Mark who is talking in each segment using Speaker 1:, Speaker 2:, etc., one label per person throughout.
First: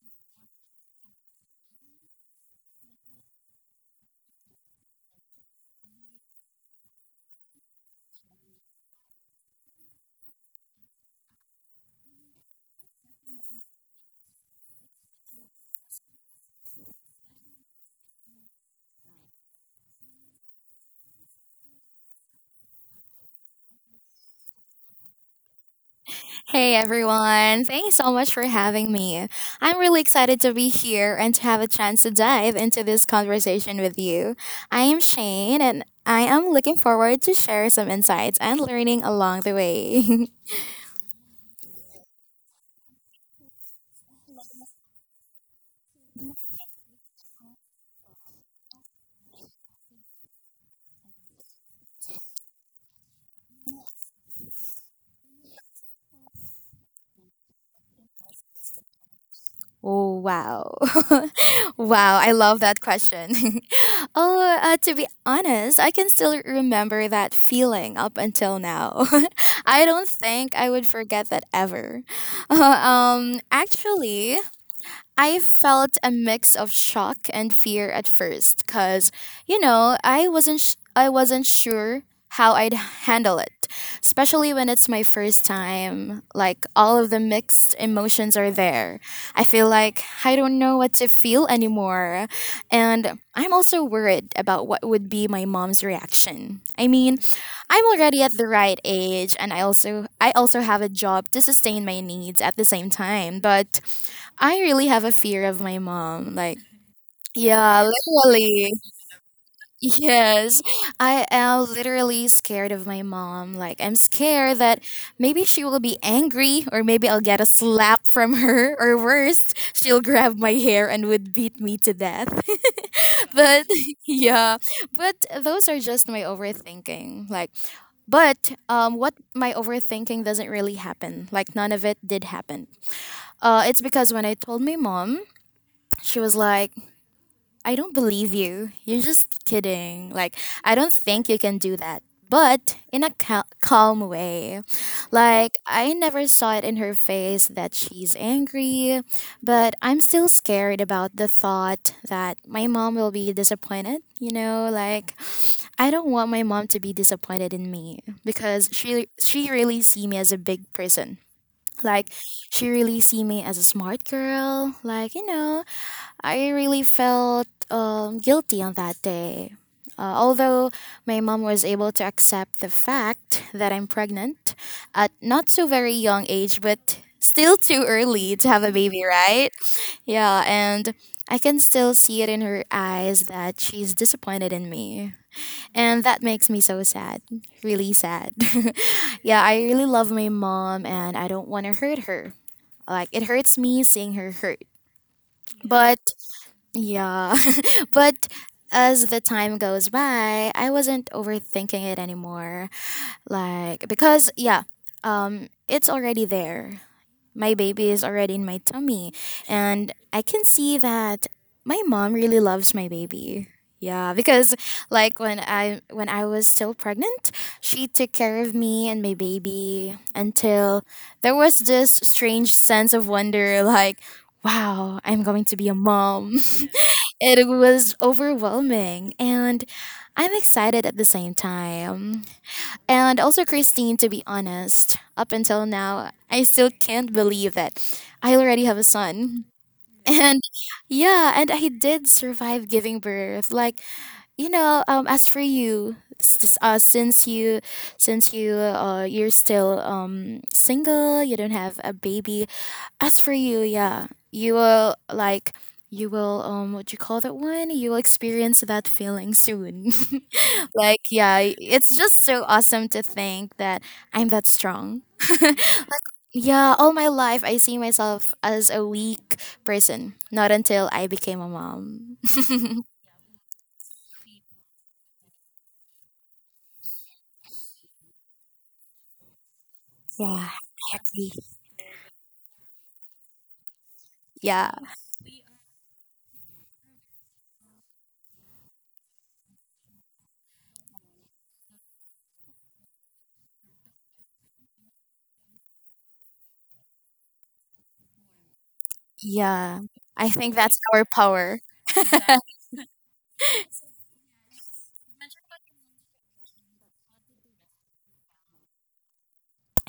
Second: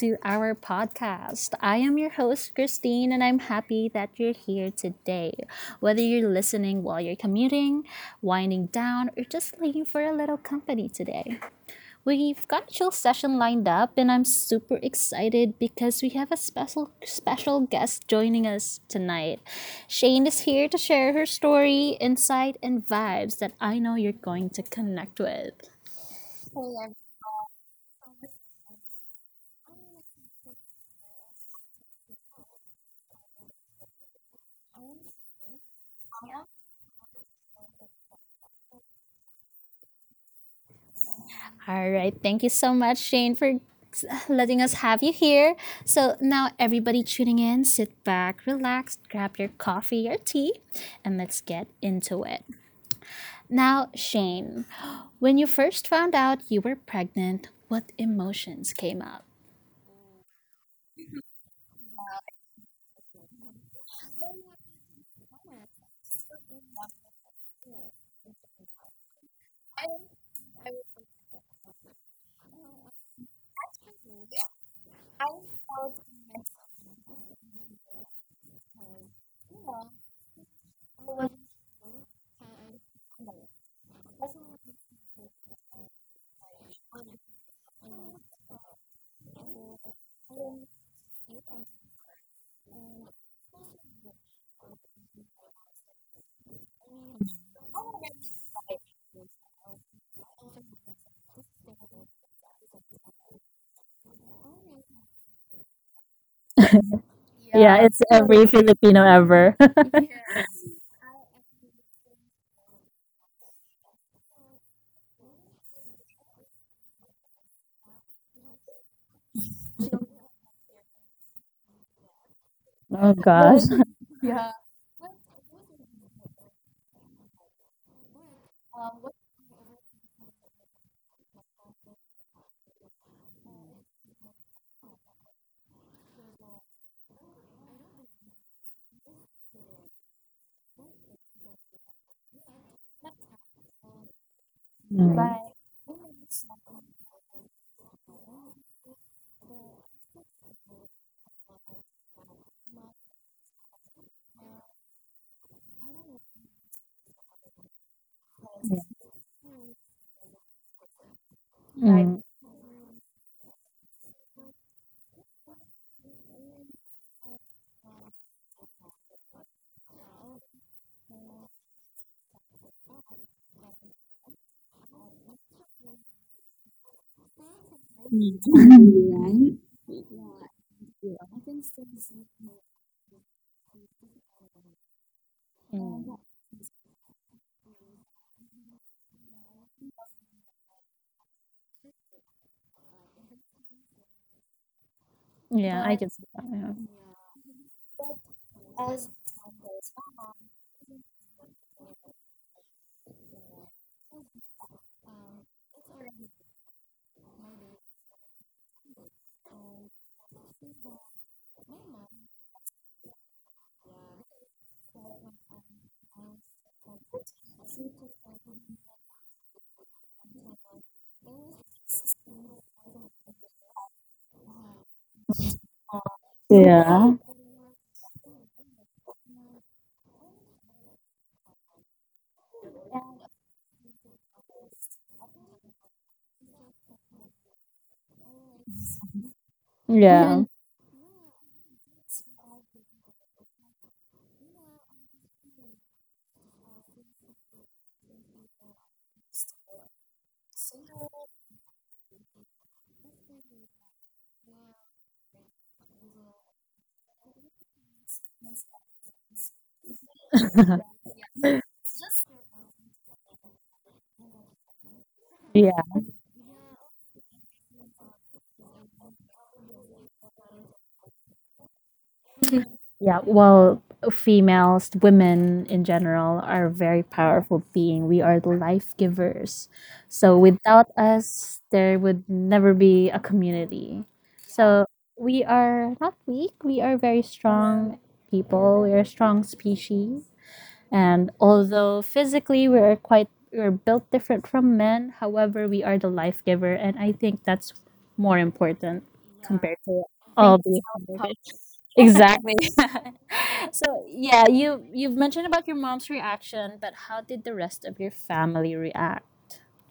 Speaker 1: to our podcast. I am your host, Christine, and I'm happy that you're here today. Whether you're listening while you're commuting, winding down, or just looking for a little company today, we've got a chill session lined up, and I'm super excited because we have a special, special guest joining us tonight. Shane is here to share her story, insight, and vibes that I know you're going to connect with.
Speaker 2: Hey everyone, thanks so much for having me. I'm really excited to be here and to have a chance to dive into this conversation with you. I am Shane and I am looking forward to share some insights and learning along the way.
Speaker 1: All right. Thank you so much, Shane, for letting us have you here. So now, everybody tuning in, sit back, relax, grab your coffee or tea, and let's get into it. Now, Shane, when you first found out you were pregnant, what emotions came up?
Speaker 2: Oh, wow. Wow, I love that question. Oh, to be honest, I can still remember that feeling up until now. I don't think I would forget that ever. Actually, I felt a mix of shock and fear at first cuz I wasn't sh- I wasn't sure how I'd handle it, especially when it's my first time. Like, all of the mixed emotions are there. I feel like I don't know what to feel anymore. And I'm also worried about what would be my mom's reaction. I mean, I'm already at the right age and I also have a job to sustain my needs at the same time, but I really have a fear of my mom. Like, yeah,
Speaker 1: It's every
Speaker 2: literally.
Speaker 1: Filipino ever.
Speaker 2: Yes. I am literally scared of my mom. Like, I'm scared that maybe she will be angry, or maybe I'll get a slap from her, or worse, she'll grab my hair and would beat me to death.
Speaker 1: Oh gosh.
Speaker 2: But yeah, but those are just my overthinking. Like, but what my overthinking doesn't really happen. Like, none of it did happen. It's because when I told my mom, she was like, I don't believe you. You're just kidding. Like, I don't think you can do that. But in a calm way.
Speaker 1: Mm. Mm.
Speaker 2: Like, I never saw it in her face that she's angry, but I'm still scared about the thought that my mom will be disappointed. I don't want my mom to be disappointed in me because she really see me as a big person. Like,
Speaker 1: Like,
Speaker 2: she really see me as a smart girl. Like, I really felt guilty on that day. Although my mom was able to accept the fact that I'm pregnant at not so very young age, but still too early to have a baby, right? Yeah, and I can still see it in her eyes that she's disappointed in me. And that makes me so sad, really sad. Yeah, I really love my mom and I don't want to hurt her. Like, it hurts me seeing her hurt.
Speaker 1: Yeah,
Speaker 2: But
Speaker 1: can see that.
Speaker 2: yeah. But as the time goes by, I wasn't overthinking it anymore. Like, because yeah, it's already there. My baby is already in my tummy and I can see that my mom really loves my baby. Yeah, because like, when I was still pregnant, she took care of me and my baby until there was this strange sense of wonder like, wow, I'm going to be a mom. It was overwhelming, and I'm excited at the same time. And also, Christine, to be honest, up until now, I still can't believe that I already have a son. And
Speaker 1: Yeah.
Speaker 2: yeah, and I did survive giving birth. Like, as for you, since you, you're still single, you don't have a baby. As for you, yeah, you will like, you will what you call that one? You will experience that feeling soon. Like, yeah, it's just so awesome to think that I'm that strong. Yeah, all my life I see myself as a weak person. Not until I became a mom.
Speaker 1: Yeah, well, females, women in general, are very powerful being. We are the life givers. So
Speaker 2: Yeah,
Speaker 1: without
Speaker 2: happy.
Speaker 1: us, there would never be a community.
Speaker 2: Yeah.
Speaker 1: So we are not weak. We are very strong people. We are a strong species. And although physically we are quite we're built different from men, however, we are the life giver, and I think that's more important compared
Speaker 2: Yeah.
Speaker 1: to
Speaker 2: I think
Speaker 1: all the
Speaker 2: that's our power.
Speaker 1: exactly. So yeah, you've mentioned about your mom's reaction, but how did the rest of your family react?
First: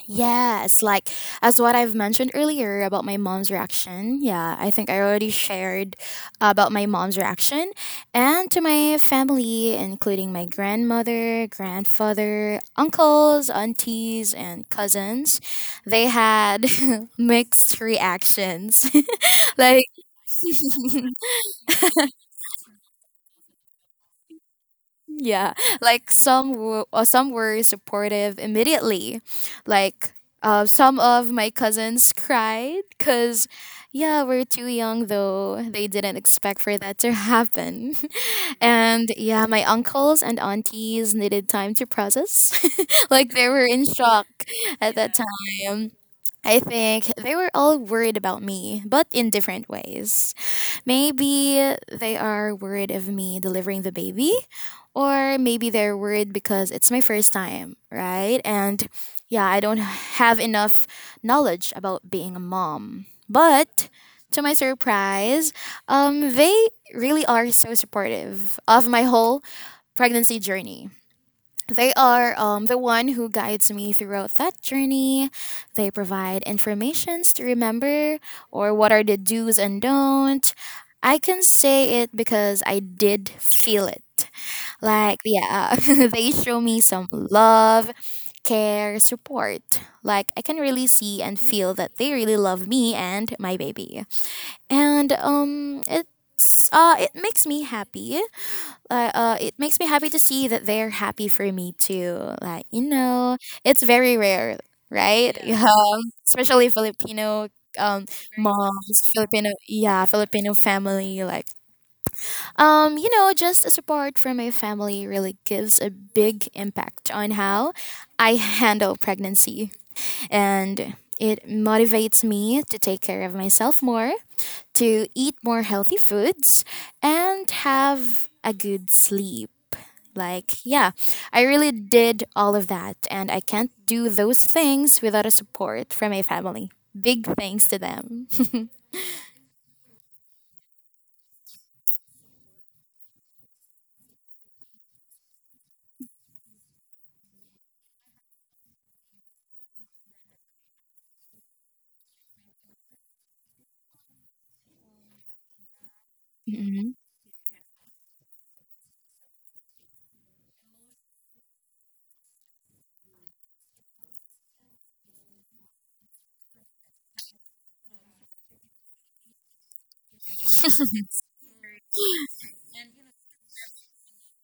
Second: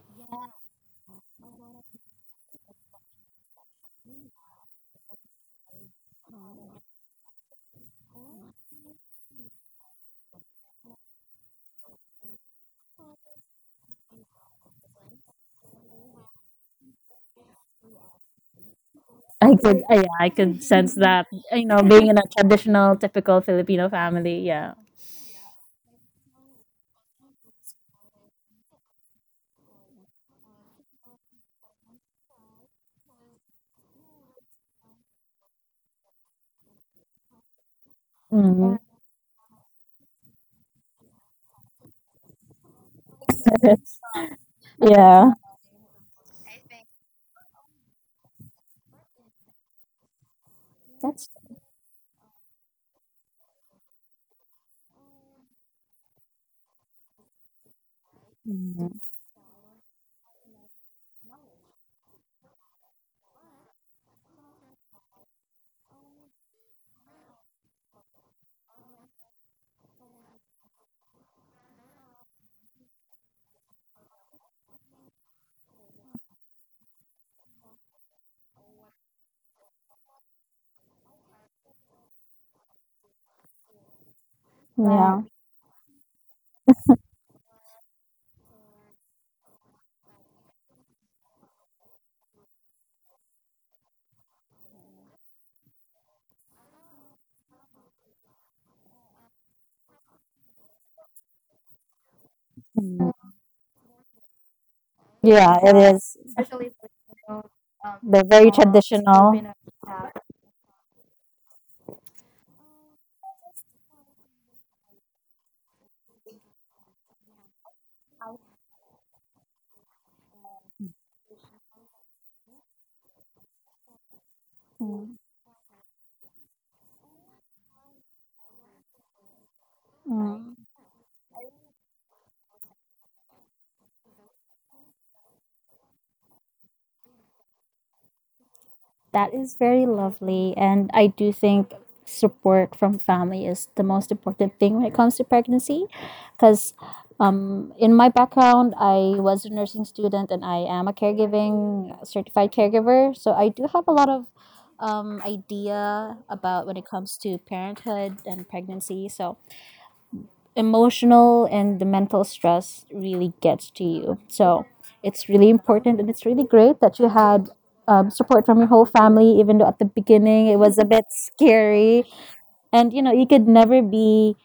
Speaker 2: Yes, like, as what I've mentioned earlier about my mom's reaction. Yeah, I think I already shared about my mom's reaction and to my family, including my grandmother, grandfather, uncles, aunties, and cousins. They had mixed reactions. Like
Speaker 1: Yeah, I could sense that, you know, being in a traditional, typical Filipino family. Yeah.
Speaker 2: yeah, like some some were supportive immediately. Like, some of my cousins cried because yeah, we're too young though. They didn't expect for that to happen.
Speaker 1: Mm.
Speaker 2: And yeah, my uncles and aunties needed time to process. Like, they were in shock at that
Speaker 1: Yeah.
Speaker 2: time. I think they were all worried about me, but in different ways. Maybe they are worried of me delivering the baby, or maybe they're worried because it's my first time, right? And
Speaker 1: Mm.
Speaker 2: yeah, I don't have enough knowledge about being a mom. But to my surprise, they really are so supportive of my whole pregnancy journey. They are the one who guides me throughout that journey. They provide informations to remember or what are the do's and don't. I can say it because I did feel it.
Speaker 1: Yeah.
Speaker 2: Like,
Speaker 1: Yeah.
Speaker 2: yeah, they show me some love, care, support. Like, I can really see and feel that they really love me and my baby. And it makes me happy it makes me happy to see that they're happy for me too. Like,
Speaker 1: Mm.
Speaker 2: it's very rare, right? Yeah.
Speaker 1: Yeah, it
Speaker 2: Yeah,
Speaker 1: is.
Speaker 2: especially Filipino um
Speaker 1: They're very
Speaker 2: moms,
Speaker 1: traditional.
Speaker 2: Filipino yeah, Filipino family like, just a support from my family really gives a big impact on how I handle pregnancy and it motivates me to take care of myself more, to
Speaker 1: Mm.
Speaker 2: eat more healthy foods and have a good sleep.
Speaker 1: Mm.
Speaker 2: Like, yeah, I really did all of that, and I can't do those things without a support from my family. Big thanks to them.
Speaker 1: That is very lovely. And I do think support from family is the most important thing when it comes to pregnancy, because in my background, I was a nursing student and I am a caregiving certified caregiver. So I do have a lot of idea about when it
Speaker 2: Mhm.
Speaker 1: comes to parenthood and pregnancy. So emotional and the mental stress really gets to you. So it's really important and it's really great that you had support from your whole family, even though at the beginning it was a bit scary. And you know, you could never be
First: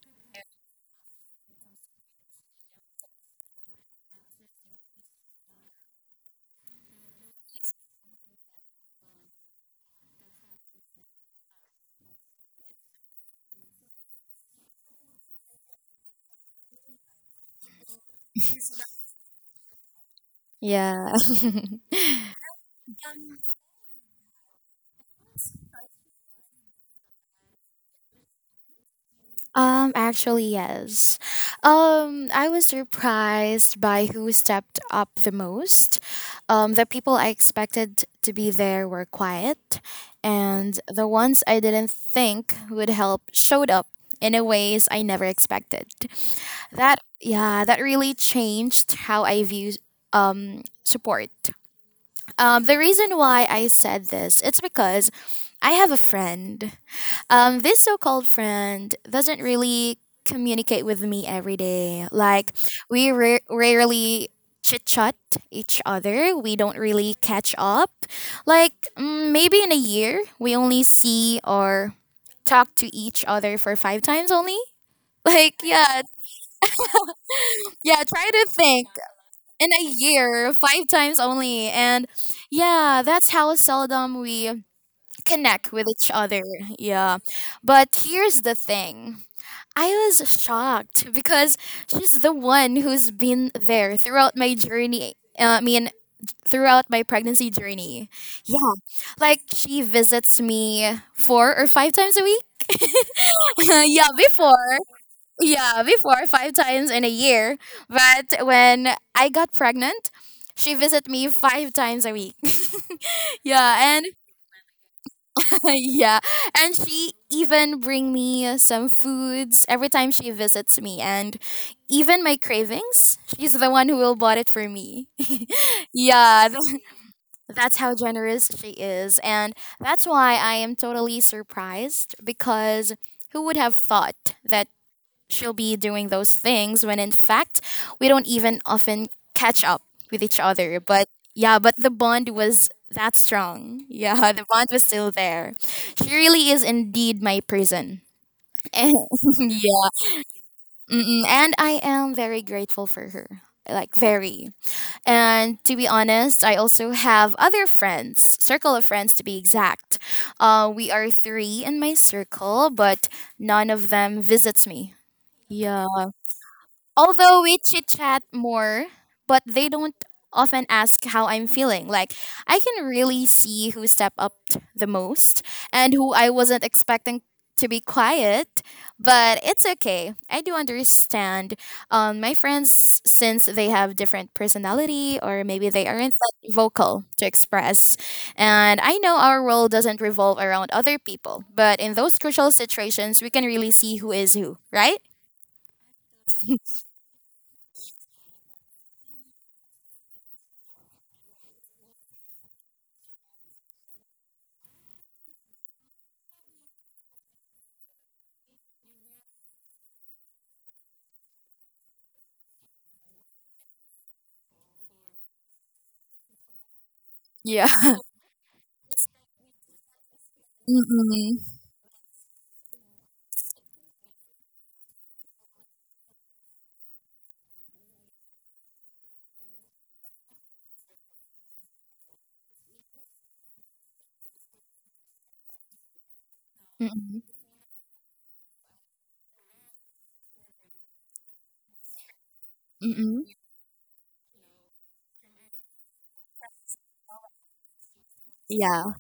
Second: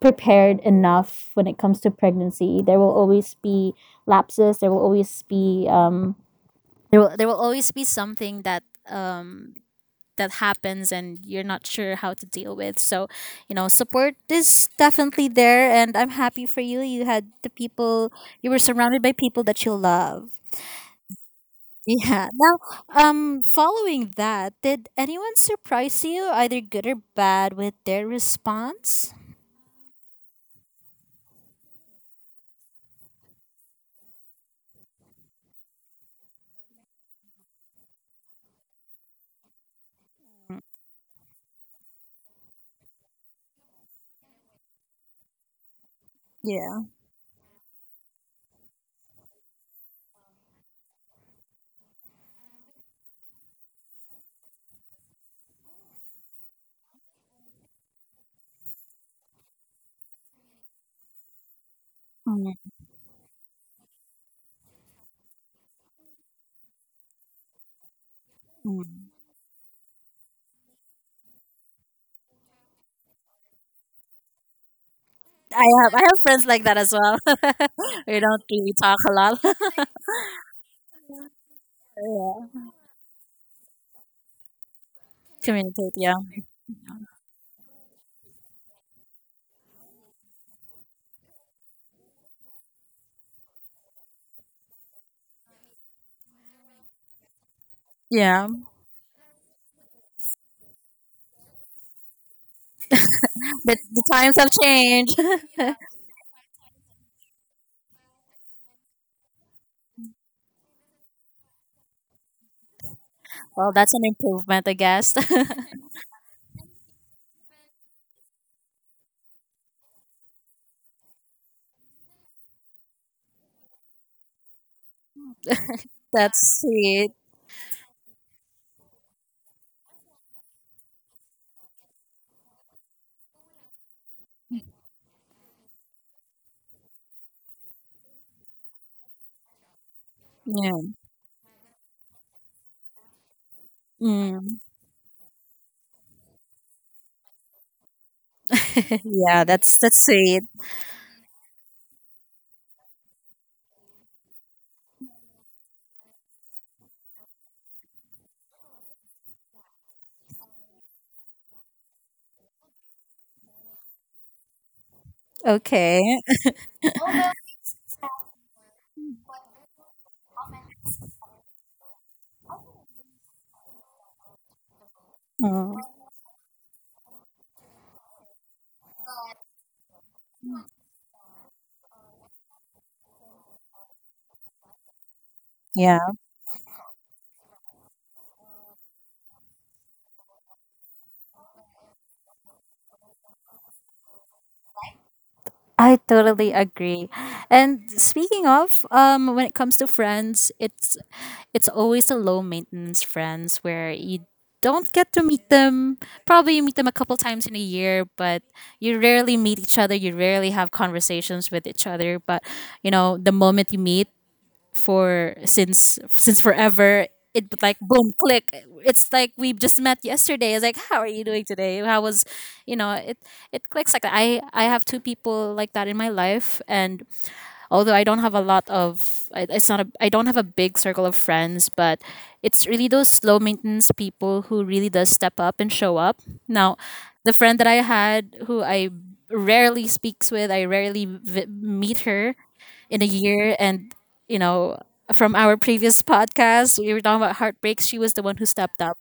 Speaker 1: prepared enough when it comes to pregnancy. There will always be lapses. There will always be there will always be something that that happens and you're not sure how to deal with. So, support is definitely there and I'm happy for you. You had the people you were surrounded by people that you love.
Speaker 2: Yeah.
Speaker 1: Yeah. Now, following that, did anyone surprise you either good or bad with their response?
Speaker 2: Actually, yes. I was surprised by who stepped up the most. The people I expected to be there were quiet, and the ones I didn't think would help showed up in a ways I never expected.
Speaker 1: Yeah.
Speaker 2: That really changed how I view support. The reason why I said this, it's because I have a friend, this so called friend doesn't really communicate with me every day. Like,
Speaker 1: Mm,
Speaker 2: we rarely chit chat each other, we don't really catch up. Like,
Speaker 1: mm.
Speaker 2: mm, maybe in a year, we only see or talk to each other for five times only. Like,
Speaker 1: I have I have friends like that as well.
Speaker 2: yeah,
Speaker 1: We
Speaker 2: try
Speaker 1: don't
Speaker 2: to
Speaker 1: really
Speaker 2: think,
Speaker 1: talk a lot.
Speaker 2: in a year, five times only. And yeah, that's how seldom we connect with
Speaker 1: Communicate,
Speaker 2: each
Speaker 1: yeah.
Speaker 2: other. Yeah. But here's the thing, I was shocked because she's the one who's been there throughout my journey. I mean, throughout my pregnancy journey.
Speaker 1: Yeah.
Speaker 2: Yeah. Like, she visits me four or five times a week.
Speaker 1: But the
Speaker 2: Yeah,
Speaker 1: times have
Speaker 2: before.
Speaker 1: changed.
Speaker 2: Yeah, before, five times in a year. But when I got pregnant, she visited me five times a week.
Speaker 1: Well, that's
Speaker 2: Yeah,
Speaker 1: an improvement, I guess.
Speaker 2: yeah. And she even bring me some foods every time she visits me and even my cravings, she's the one who will bought it for me.
Speaker 1: That's
Speaker 2: yeah, th-
Speaker 1: sweet.
Speaker 2: that's how generous she is and that's why I am totally surprised because who would have thought that she'll be doing those things when in fact we don't even often catch up with each other.
Speaker 1: Yeah.
Speaker 2: But yeah, but the bond was that strong. Yeah, the
Speaker 1: Mm.
Speaker 2: bond was still there. She really is indeed my prison. And
Speaker 1: Yeah, that's
Speaker 2: yeah.
Speaker 1: sweet.
Speaker 2: Mm-mm. And I am very grateful for her. Like, very. And to be honest, I also have other friends, circle of friends to be exact. We are three in my circle, but none of them visits me. Yeah,
Speaker 1: Okay.
Speaker 2: although we chit chat more, but they don't often ask how I'm feeling. Like, I can really see who stepped up the most
Speaker 1: Mm,
Speaker 2: and who I wasn't expecting to be quiet, but it's okay. I do understand my friends since they have different personality or maybe they
Speaker 1: yeah,
Speaker 2: aren't that vocal to express. And I know our role doesn't revolve around other people, but in those crucial situations, we can really see who is who, right?
Speaker 1: I totally agree. And speaking of, when it comes to friends, it's always the low maintenance friends where you don't get to meet them. Probably you meet them a couple times in a year, but you rarely meet each other. You rarely have conversations with each other. But you know, the moment you meet for since forever, it would
Speaker 2: Yeah.
Speaker 1: like boom click. It's like we just met yesterday. It's like how are you doing today? How was, you know, it clicks like that. I have two people like that in my life, and although I don't have a lot of I- it's not a, I don't have a big circle of friends, but it's really those low maintenance people who really does step up and show up. Now,
Speaker 2: Mm,
Speaker 1: the friend that I had who I rarely speaks with, I rarely meet her
Speaker 2: mm,
Speaker 1: in a
Speaker 2: mm.
Speaker 1: year and you know, from our previous podcast, we were talking about heartbreaks. She was the one who stepped up.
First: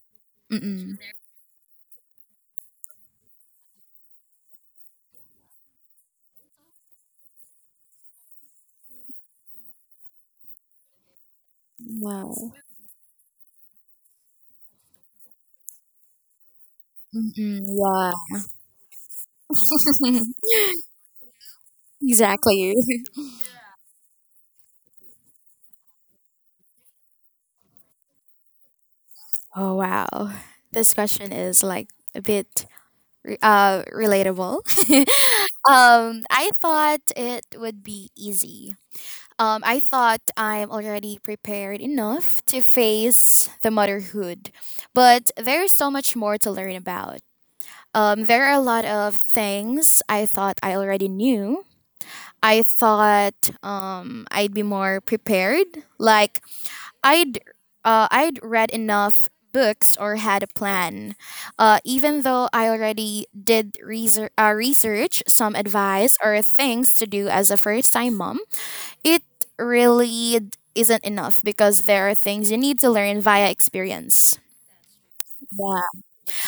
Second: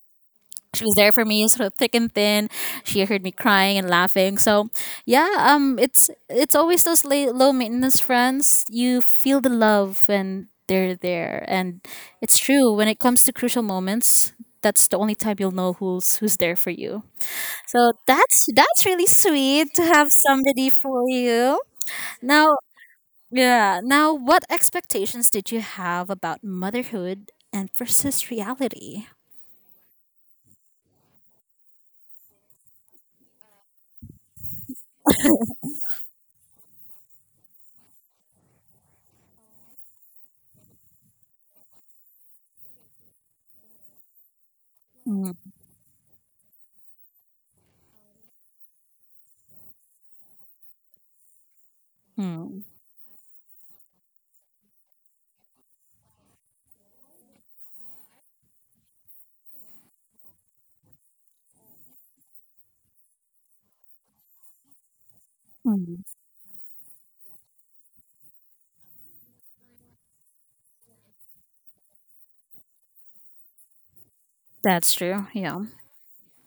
Speaker 1: She was
Speaker 2: Mm-mm.
Speaker 1: there for me sort of thick and thin. She heard me crying and laughing. So yeah, it's always those low maintenance friends. You feel the love and they're there, and it's
Speaker 2: No.
Speaker 1: true. When it comes to crucial moments, that's the only time you'll know who's there for you.
Speaker 2: Mm-mm.
Speaker 1: So
Speaker 2: Yeah,
Speaker 1: that's really sweet to have somebody for you. Now,
Speaker 2: exactly.
Speaker 1: yeah, now what expectations did you have about motherhood and versus reality?
Speaker 2: Oh, wow. This question is like a bit relatable. I thought it would be easy. I thought I'm already prepared enough to face the motherhood, but
Speaker 1: Mm.
Speaker 2: there's so much more to learn about. There are a lot of things I thought I already knew. I
Speaker 1: Mm.
Speaker 2: thought I'd be more prepared, like I'd I'd read enough books or had a plan. Even though I already did research, some
Speaker 1: Mm.
Speaker 2: advice or things to do as a first time mom, it really isn't enough because there are things you need to learn via experience.
Speaker 1: That's true, yeah.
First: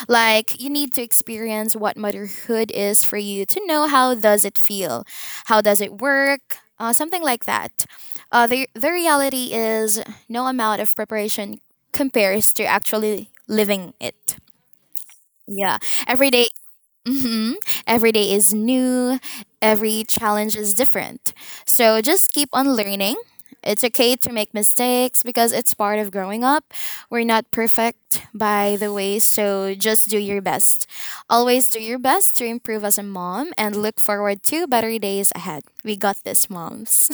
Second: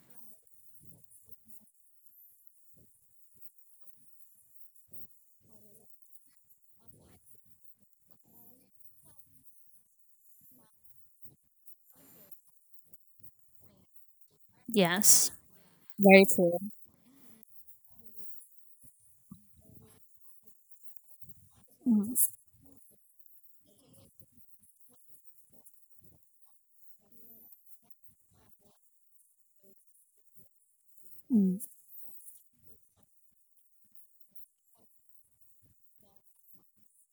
Speaker 2: Like, you need to experience what motherhood is for you to know how does it feel, how does it work, something like that. The the reality is no amount of preparation compares to actually living it.
Speaker 1: Yes.
Speaker 2: Yeah,
Speaker 1: Very
Speaker 2: every day.
Speaker 1: true.
Speaker 2: Mhm. Every day is new, every challenge is different. So
Speaker 1: Mhm.
Speaker 2: just keep on learning. It's okay to make mistakes because it's part of growing up. We're not perfect, by the way, so just do your best. Always do your best to improve as a mom and look forward to better days ahead. We got this, moms.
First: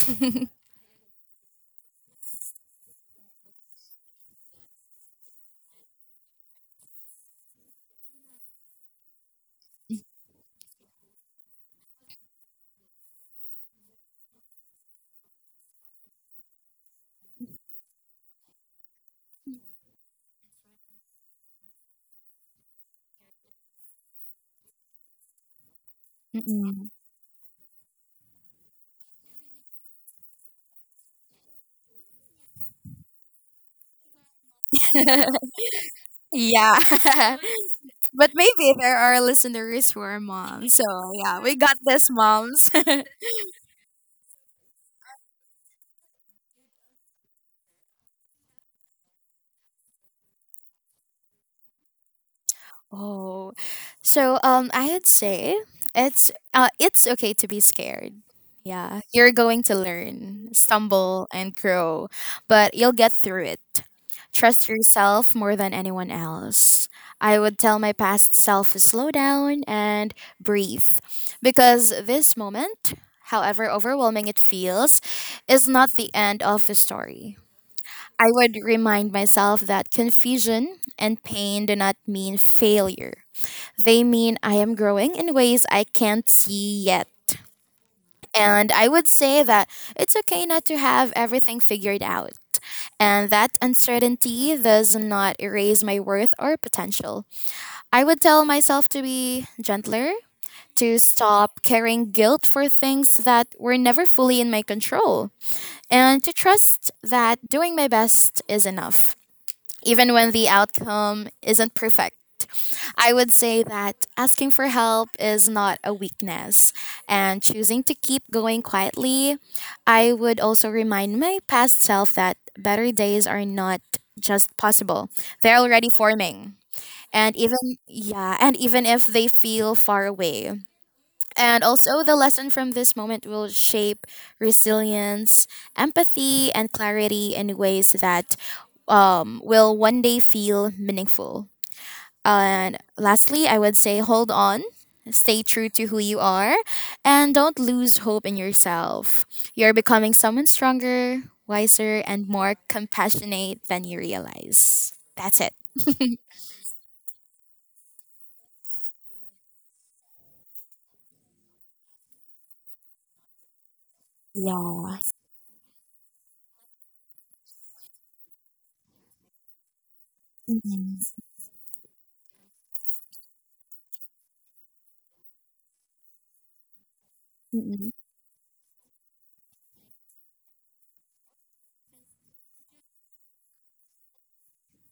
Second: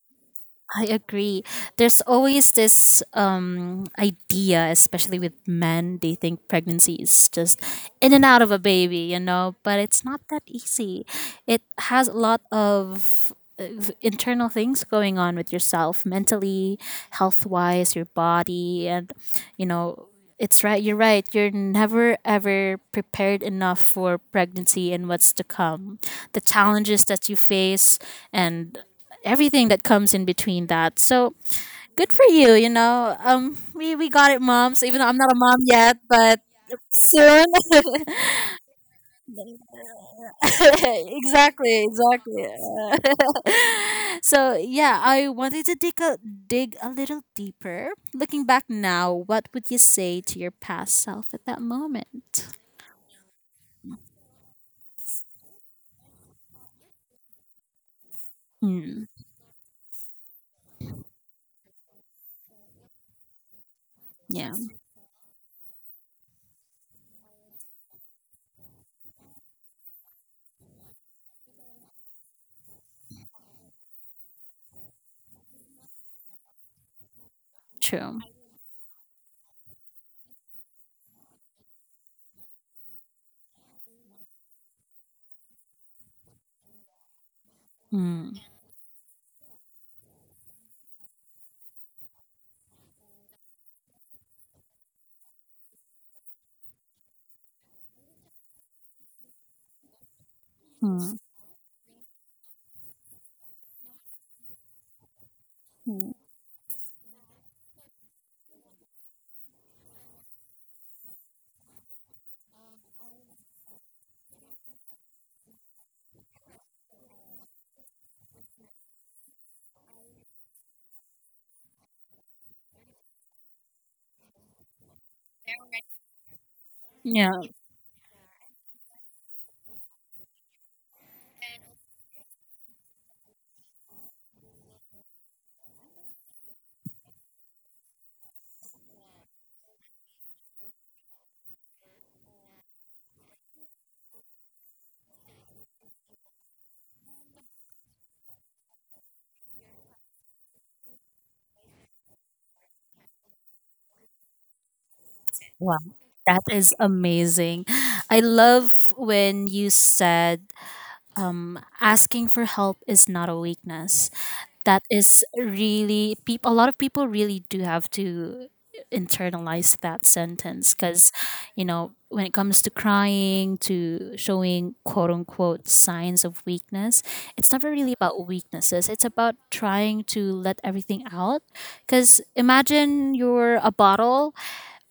Speaker 1: I agree. There's always this idea, especially with men, they think pregnancy is just in and out of a baby, you know, but it's not that easy. It has a lot of uh, internal things going on with yourself mentally, health wise, your body, and, you know, it's right. You're right. You're never ever prepared enough for pregnancy and what's to come. The
Speaker 2: Mm-mm.
Speaker 1: challenges that you face and everything that comes in between that. So good for you, you know. We got it, moms, even though I'm not a mom yet, but
Speaker 2: Yeah.
Speaker 1: soon.
Speaker 2: But maybe there are listeners who are moms. So, yeah, we got
Speaker 1: Exactly,
Speaker 2: this,
Speaker 1: exactly.
Speaker 2: moms.
Speaker 1: So yeah, I wanted to dig a little deeper. Looking back now, what would you say to your past self at that moment?
Speaker 2: Oh, so I'd say it's okay to be scared. Yeah,
Speaker 1: Hmm.
Speaker 2: you're going to learn, stumble, and grow, but you'll get through it.
Speaker 1: Yeah,
Speaker 2: Trust yourself more than anyone else. I would tell my past self to slow down and breathe because this moment, however overwhelming it feels, is not the end of the story.
Speaker 1: true.
Speaker 2: I would remind myself that confusion and pain do not mean failure. They mean I am growing in ways I can't see yet.
Speaker 1: Hmm.
Speaker 2: And I would say that it's okay not to have everything figured out. And that uncertainty does not erase my worth or potential. I would tell myself to be gentler, to
Speaker 1: Hmm.
Speaker 2: stop carrying guilt for things that were never fully in my control,
Speaker 1: Hmm.
Speaker 2: and to trust that doing my best is enough even when the outcome isn't perfect. I would say that asking for help is not a weakness and choosing to keep going quietly. I would also remind my past self that better days are not just possible, they're already forming.
Speaker 1: Yeah,
Speaker 2: And even, yeah, and even if they feel far away, and also, the lesson from this moment will shape resilience, empathy, and clarity in ways that will one day feel meaningful. And lastly, I would say hold on, stay true to who you are, and don't lose hope in yourself. You're becoming someone stronger, wiser, and more compassionate than you realize. That's it.
Speaker 1: wow. That is amazing. I love when you said asking for help is not a weakness. That
Speaker 2: Yeah.
Speaker 1: is really people. A lot of people really do have to internalize that sentence, because,
Speaker 2: Mm-mm.
Speaker 1: when it comes to crying, to showing quote unquote signs of weakness, it's never
Speaker 2: Mm-mm.
Speaker 1: really about weaknesses. It's about trying to let everything out. Because imagine you're a bottle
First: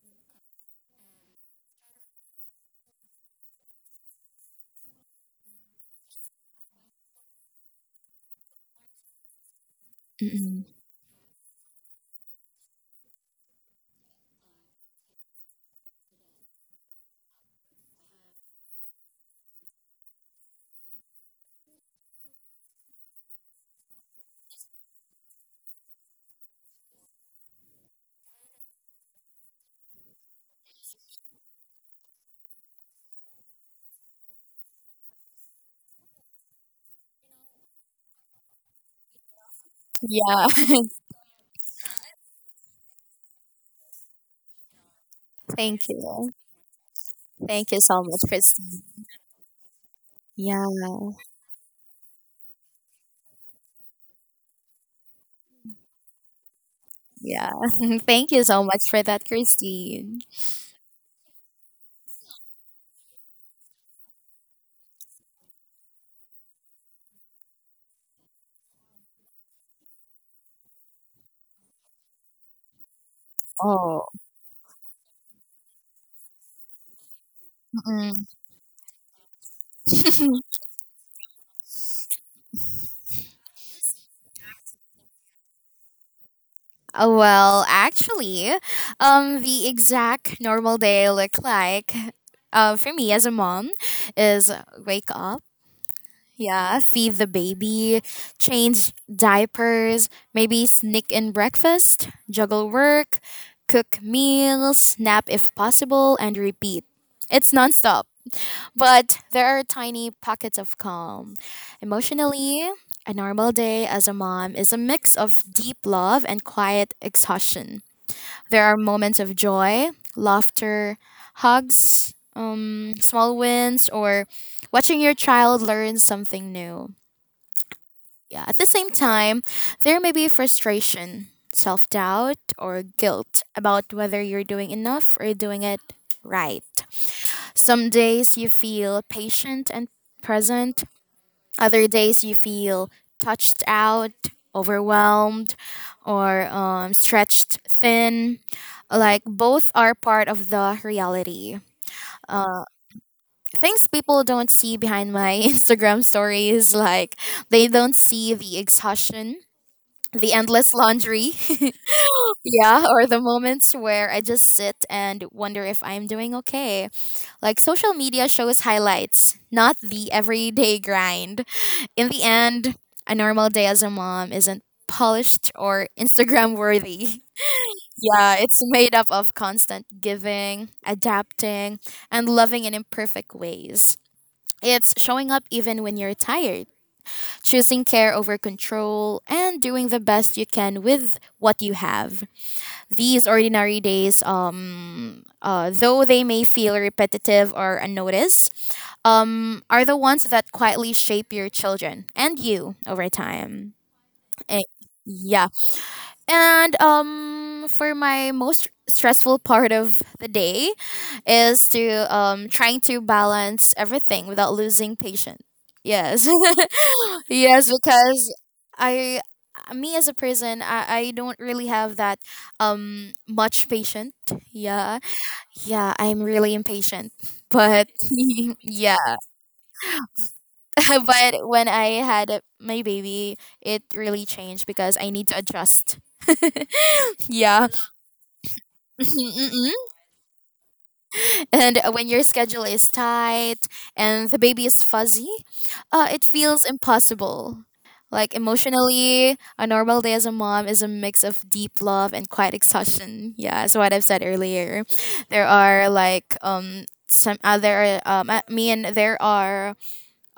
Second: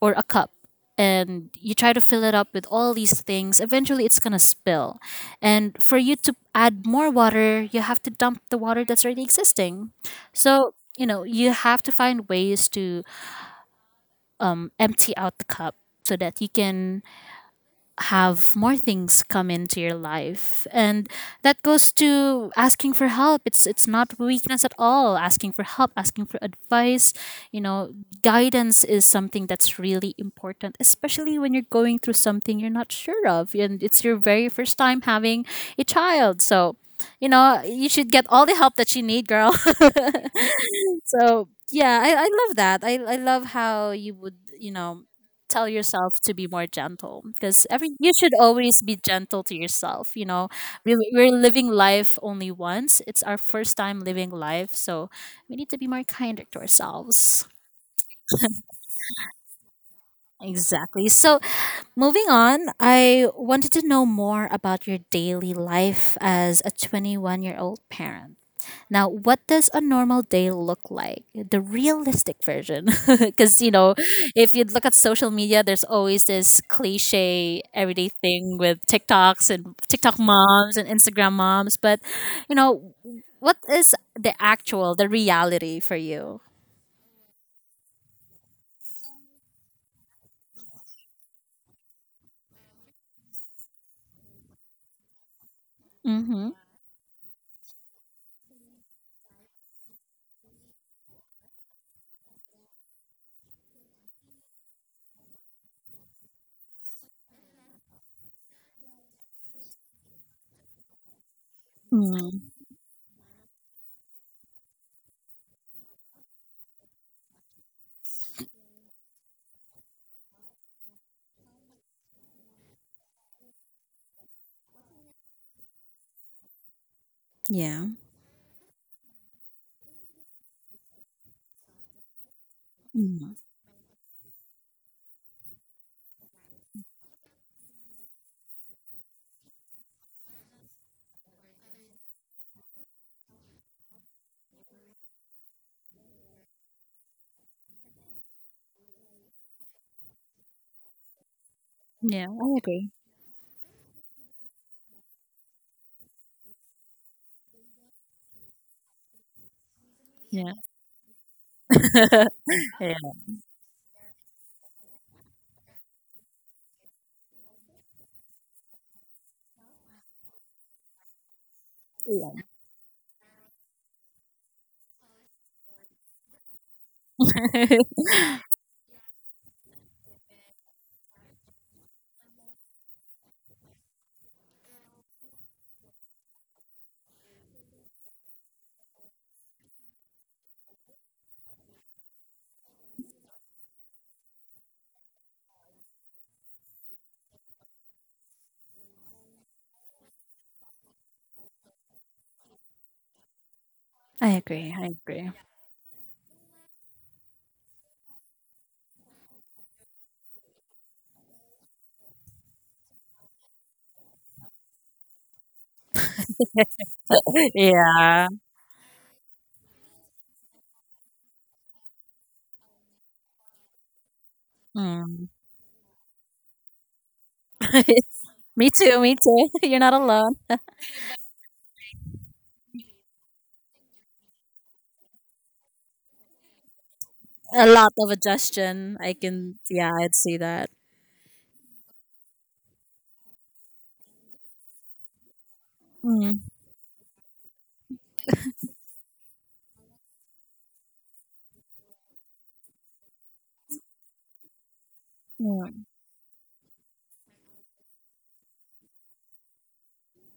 Speaker 1: or a cup and you try to fill it up with all these things, eventually it's going to spill. And for you to add more water, you have to dump the water that's already existing.
Speaker 2: Mm-mm.
Speaker 1: So, you have to find ways to empty out the cup so that you can have more things come into your life, and that goes to asking for help. It's not weakness at all. Asking for help, asking for advice, you know guidance is something that's really important, especially when you're going through something you're not sure of, and it's your very first time having a child. So you should get all the help that you need, girl.
Speaker 2: Yeah.
Speaker 1: So yeah, I love that. I love how you would, tell
Speaker 2: Thank
Speaker 1: yourself to
Speaker 2: you.
Speaker 1: be more gentle, because
Speaker 2: Thank you
Speaker 1: every
Speaker 2: so
Speaker 1: you
Speaker 2: much,
Speaker 1: should always
Speaker 2: Christine.
Speaker 1: be gentle to yourself.
Speaker 2: Yeah,
Speaker 1: We're living life only once. It's our first time living life, so we need to be more kinder to ourselves.
Speaker 2: yeah. Thank you so much for that, Christine.
Speaker 1: Exactly. So moving on, I wanted to know more about your daily life as a 21-year-old parent. Now, what does a normal day look like? The realistic version. Because,
Speaker 2: Oh.
Speaker 1: if you look at social media, there's always this cliche everyday
Speaker 2: Mm.
Speaker 1: thing with TikToks and TikTok moms and Instagram moms. But, you know, what is the reality for you?
Speaker 2: Oh, well, actually, the exact normal day I look like, for me as a mom, is wake up,
Speaker 1: Mm-hmm.
Speaker 2: yeah, feed the baby, change diapers, maybe sneak in breakfast, juggle work, cook meals, nap if possible, and repeat. It's nonstop. But there are tiny pockets of calm.
Speaker 1: Mm.
Speaker 2: Emotionally, a normal day as a mom is a mix of deep love and quiet exhaustion. There are moments of joy, laughter, hugs, small wins, or watching your child learn something new.
Speaker 1: Yeah.
Speaker 2: Yeah, at the same time, there may be frustration, self doubt, or
Speaker 1: Mm.
Speaker 2: guilt about whether you're doing enough or doing it right. Some days you feel patient and present, other days you feel touched out, overwhelmed, or stretched thin. Like both are part of the reality.
Speaker 1: Yeah, I agree.
Speaker 2: Things people don't see behind my Instagram stories, like they don't see the exhaustion, the
Speaker 1: Yeah.
Speaker 2: endless laundry, yeah,
Speaker 1: Yeah.
Speaker 2: or the moments where I just sit and wonder if I'm doing okay. Like social media shows highlights, not the everyday grind. In the
Speaker 1: Yeah.
Speaker 2: end, a normal day as a mom isn't polished or Instagram worthy. Yeah, it's made up of constant giving, adapting, and loving in imperfect ways. It's showing up even when you're tired, choosing care over control, and doing the best you can with what you have. These ordinary days, though they may feel repetitive or unnoticed, are the ones that quietly shape your children and you over time.
Speaker 1: I
Speaker 2: Eh,
Speaker 1: agree. I agree.
Speaker 2: yeah. And for my most stressful part of the day is to trying to balance everything without losing patience. Yes. yes,
Speaker 1: Yeah.
Speaker 2: because I me as a person I don't really have that much patient yeah
Speaker 1: Mm.
Speaker 2: yeah I'm really impatient but
Speaker 1: Me
Speaker 2: yeah
Speaker 1: too. Me too. You're not alone.
Speaker 2: but when I had a- my baby, it really changed because I need to adjust.
Speaker 1: A
Speaker 2: Yeah.
Speaker 1: lot of adjustion. I can,
Speaker 2: Mm-mm.
Speaker 1: yeah, I'd see that.
Speaker 2: And when your schedule is tight and the baby is fuzzy, it
Speaker 1: Mm,
Speaker 2: feels impossible. Like emotionally, a normal day as a mom is a mix of deep love and quiet exhaustion. Yeah, so what I've said earlier, there
Speaker 1: mm,
Speaker 2: are like some other I mean there are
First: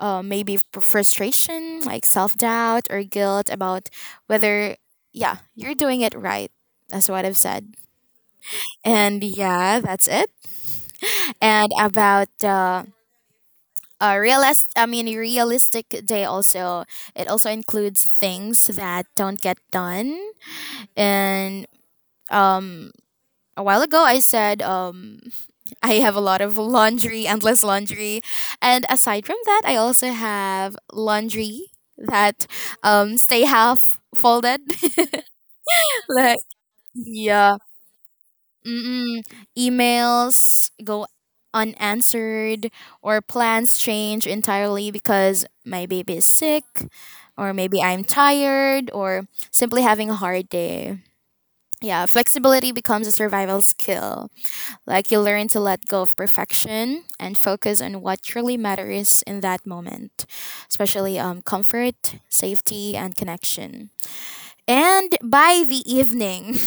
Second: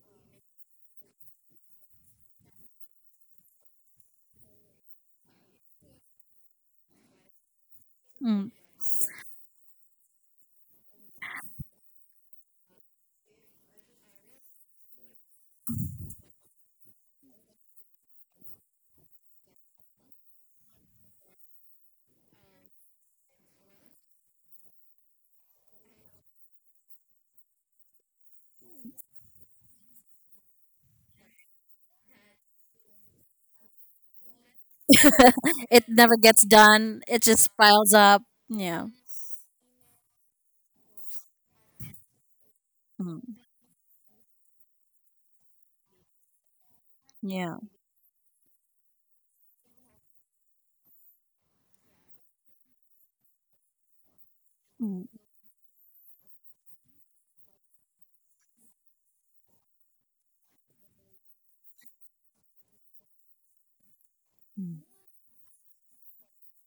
Speaker 2: maybe frustration, like self doubt or guilt about whether, yeah, you're doing it right. That's what I've said.
Speaker 1: mm.
Speaker 2: And yeah, that's it. And about a realistic day also, it also includes things that don't get done. And um, a while ago, I said I have a lot of laundry, endless laundry. And aside from that, I also have laundry that stay half folded.
Speaker 1: It never
Speaker 2: like
Speaker 1: gets done. It just
Speaker 2: yeah.
Speaker 1: piles up. Yeah.
Speaker 2: Mm-mm. Emails go unanswered or
Speaker 1: Mm,
Speaker 2: plans change entirely because my baby is sick or
Speaker 1: yeah.
Speaker 2: maybe I'm tired or simply having a hard day. Yeah, flexibility becomes a survival skill.
Speaker 1: Mm,
Speaker 2: Like you learn to let go of perfection and focus on what truly matters in that moment, especially comfort, safety, and connection.
Speaker 1: mm,
Speaker 2: And by the evening,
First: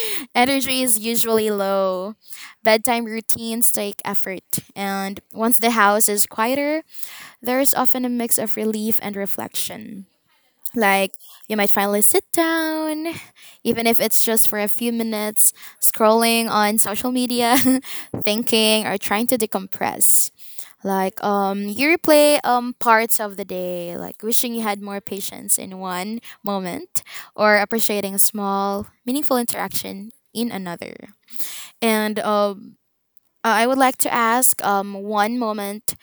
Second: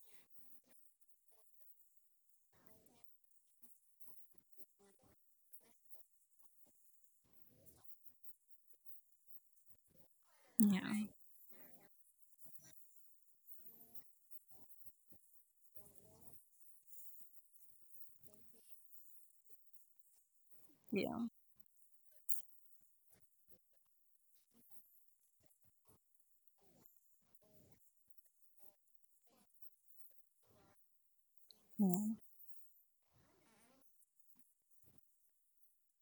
Speaker 2: energy is usually low. Bedtime routines take effort. And once the house is quieter, there is often a mix of relief and reflection.
Speaker 1: yeah.
Speaker 2: Like, you might finally sit down, even if it's just for a few minutes, scrolling on social media, thinking or trying to decompress.
Speaker 1: Yeah.
Speaker 2: Like, you replay parts of the day, like wishing you had more patience in one moment, or appreciating a small, meaningful interaction in another.
Speaker 1: Yeah.
Speaker 2: And I would like to ask one moment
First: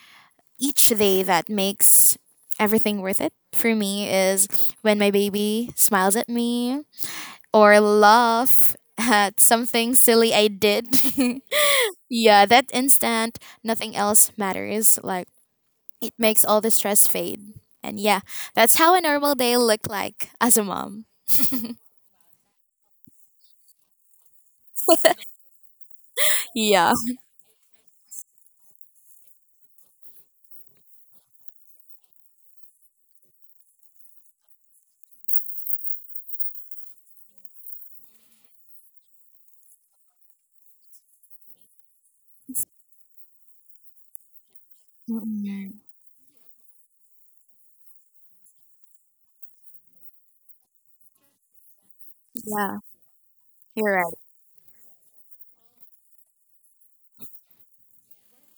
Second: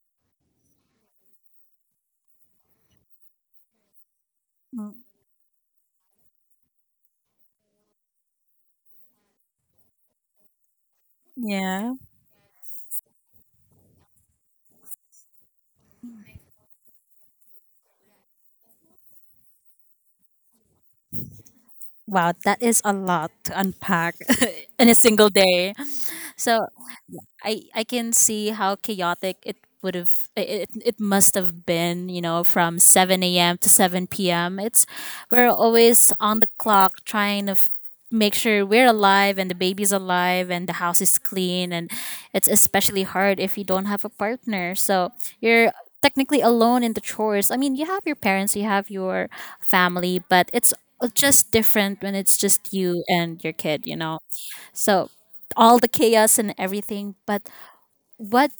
Speaker 2: each day that makes everything worth it for me is when
Speaker 1: Mm,
Speaker 2: my baby smiles at me or laugh at something silly I did.
Speaker 1: yeah.
Speaker 2: yeah, that instant, nothing else matters. Like it makes all the stress fade. And yeah, that's how a normal day looked like as a mom.
Speaker 1: Wow, that is a lot to unpack in a single day. So
Speaker 2: Yeah.
Speaker 1: I can see how chaotic it would have it, it it must have been from 7 a.m. to 7 p.m. it's we're always on the clock trying to make sure we're alive, and the baby's alive, and the house is clean. And it's especially hard if you don't have a partner, so you're
Speaker 2: Mm.
Speaker 1: technically alone in the chores. I mean, you have your parents, you have your family, but it's just different when it's just
Speaker 2: Yeah,
Speaker 1: you and your kid
Speaker 2: you're
Speaker 1: you
Speaker 2: right.
Speaker 1: know So all the chaos and everything, but what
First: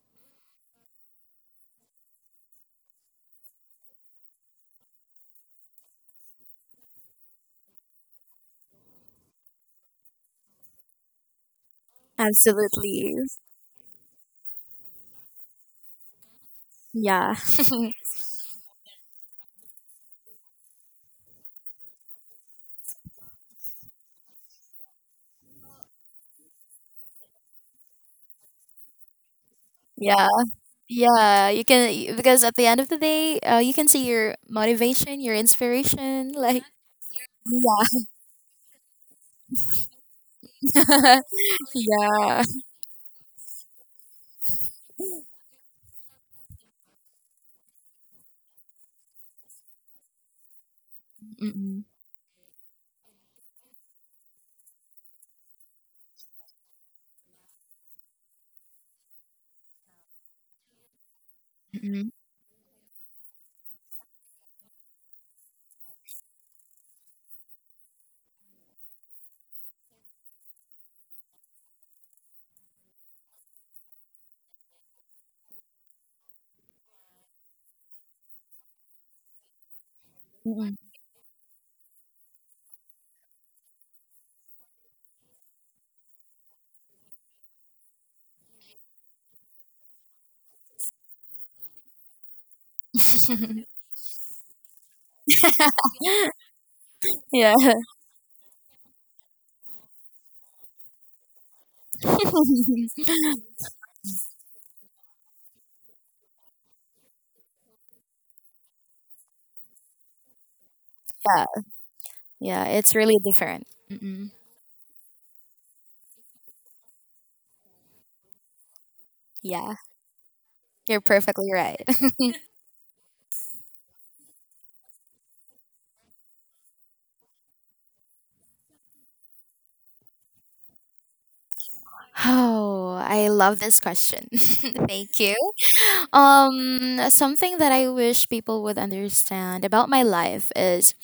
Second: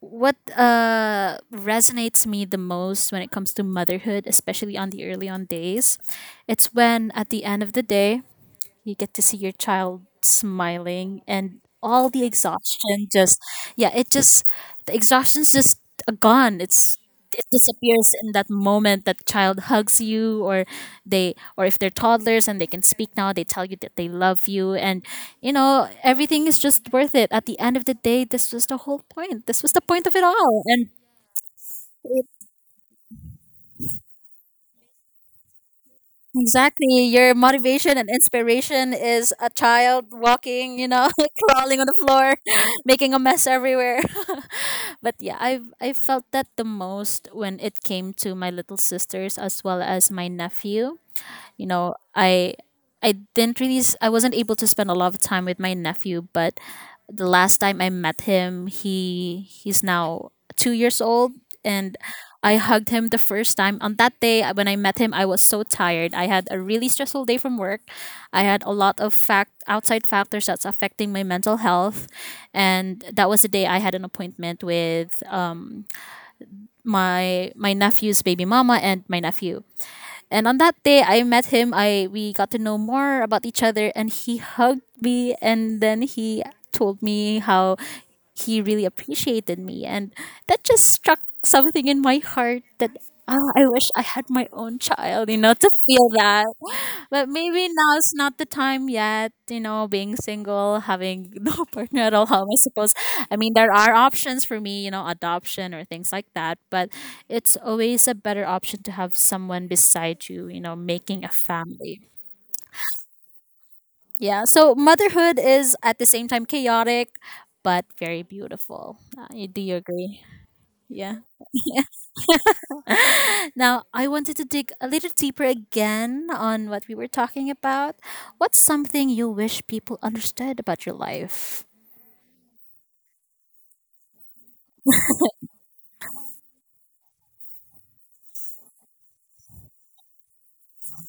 Speaker 1: what resonates me the most when it comes to motherhood, especially on the early on days, it's when at the end of the day you get to see your child smiling, and all the exhaustion
Speaker 2: Absolutely.
Speaker 1: just, yeah, it just, the exhaustion's just gone. it's
Speaker 2: Yeah.
Speaker 1: it disappears in that moment that child hugs you, or they, or if they're toddlers and they can speak now, they tell you that they love you. And everything is just worth it at the end of the day. This was the whole point. This was the point of it
Speaker 2: Yeah.
Speaker 1: all. And
Speaker 2: Yeah, you can because at the end of the day, you can see your motivation, your inspiration, like
Speaker 1: exactly. Your
Speaker 2: yeah,
Speaker 1: motivation and inspiration is a child walking, crawling on the floor,
Speaker 2: yeah,
Speaker 1: making a mess everywhere. But yeah, I felt that the most when it came to my little sisters as well as my nephew. You
Speaker 2: Mm-mm.
Speaker 1: know, I didn't really, I wasn't able to spend a lot of time with my nephew, but the last time I met him, he's now 2 years old, and
Speaker 2: Mm-mm.
Speaker 1: I hugged him the first time. On that day, when I met him, I was so tired. I had a really stressful day from work. I had a lot of fact outside factors that's affecting my mental health, and that was the day I had an appointment with my nephew's baby mama and my nephew. And on that day I met him, I we got to know more about each other, and he hugged me and then he told me how he really appreciated me, and that just struck something in my heart that I
Speaker 2: Mm-mm.
Speaker 1: wish I had my own child, you know, to feel that. But
Speaker 2: yeah,
Speaker 1: maybe now's not the time yet, you know, being single, having no partner at all. How am I supposed?
Speaker 2: yeah,
Speaker 1: I mean, there are options for me, you know, adoption or things like that, but it's always a better option to have someone beside you, you know, making a family.
Speaker 2: yeah. It's really different. Mm-mm.
Speaker 1: Yeah. So motherhood is at the same time chaotic, but very beautiful. Do you
Speaker 2: Yeah,
Speaker 1: agree?
Speaker 2: you're
Speaker 1: Yeah.
Speaker 2: perfectly right.
Speaker 1: Now, I wanted to dig a little deeper again on what we were talking about. What's something you wish people understood about your life?
Speaker 2: Oh, I love this question. Thank you. Something that I wish people would understand about my life is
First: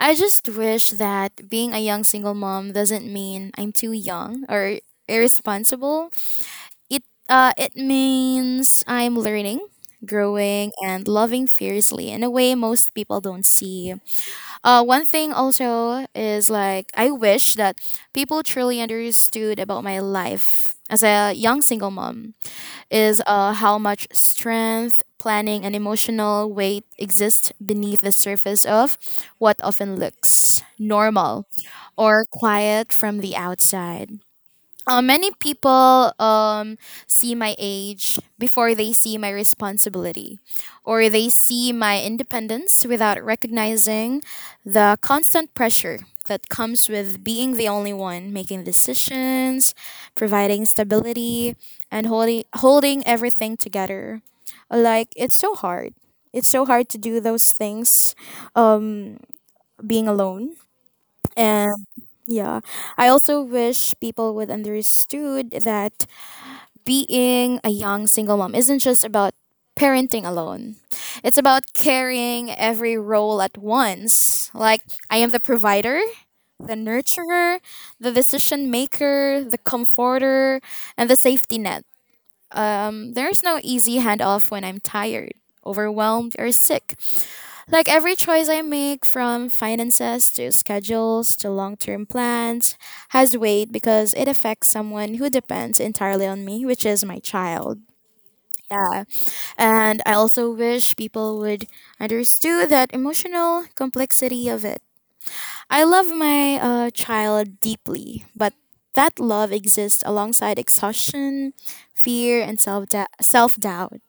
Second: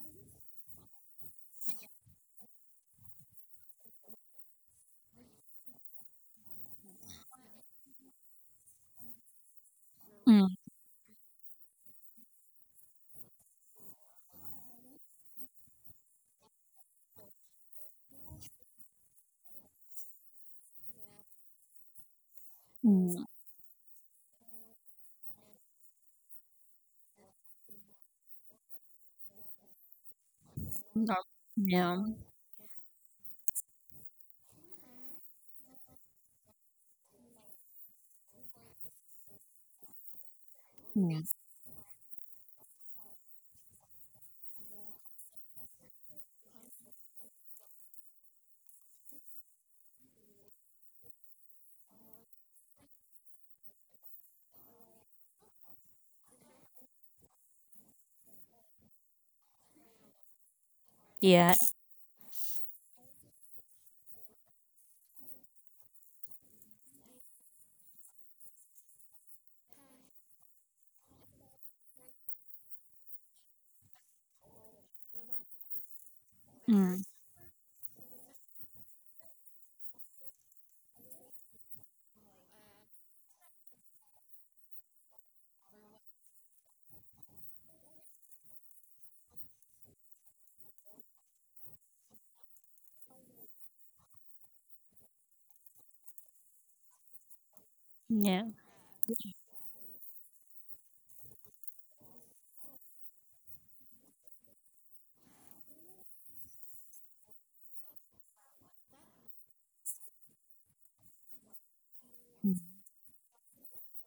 Speaker 2: I just wish that being a young single mom doesn't mean I'm too young or irresponsible. It it means I'm learning,
Speaker 1: Mm,
Speaker 2: growing and loving fiercely in a way most people don't see. One thing also is like I wish that people truly understood about my life as a young single mom is
Speaker 1: mm.
Speaker 2: how much strength, planning, and emotional weight exist beneath the surface of what often looks
Speaker 1: No.
Speaker 2: normal
Speaker 1: Yeah.
Speaker 2: or quiet from the outside. Many people see my age before they see my responsibility or
Speaker 1: Mm,
Speaker 2: they see my independence without recognizing the constant pressure that comes with being the only one making decisions, providing stability, and holding everything together. Like, it's so hard. It's so hard to do those things um, being alone
Speaker 1: yeah.
Speaker 2: and yeah, I also wish people would understood that being a young single mom isn't just about parenting alone. It's about carrying every role at once. Like I am the provider, the
Speaker 1: Mm,
Speaker 2: nurturer, the decision maker, the comforter, and the safety net. There's no easy handoff when I'm tired, overwhelmed, or sick. Like every choice I make, from finances to schedules to long term plans, has weight because it affects someone who depends entirely on me, which is my child.
Speaker 1: yeah.
Speaker 2: Yeah. And I also wish people would understand that emotional complexity of it. I love my child deeply, but that love exists alongside exhaustion, fear, and
Speaker 1: Mm.
Speaker 2: self doubt.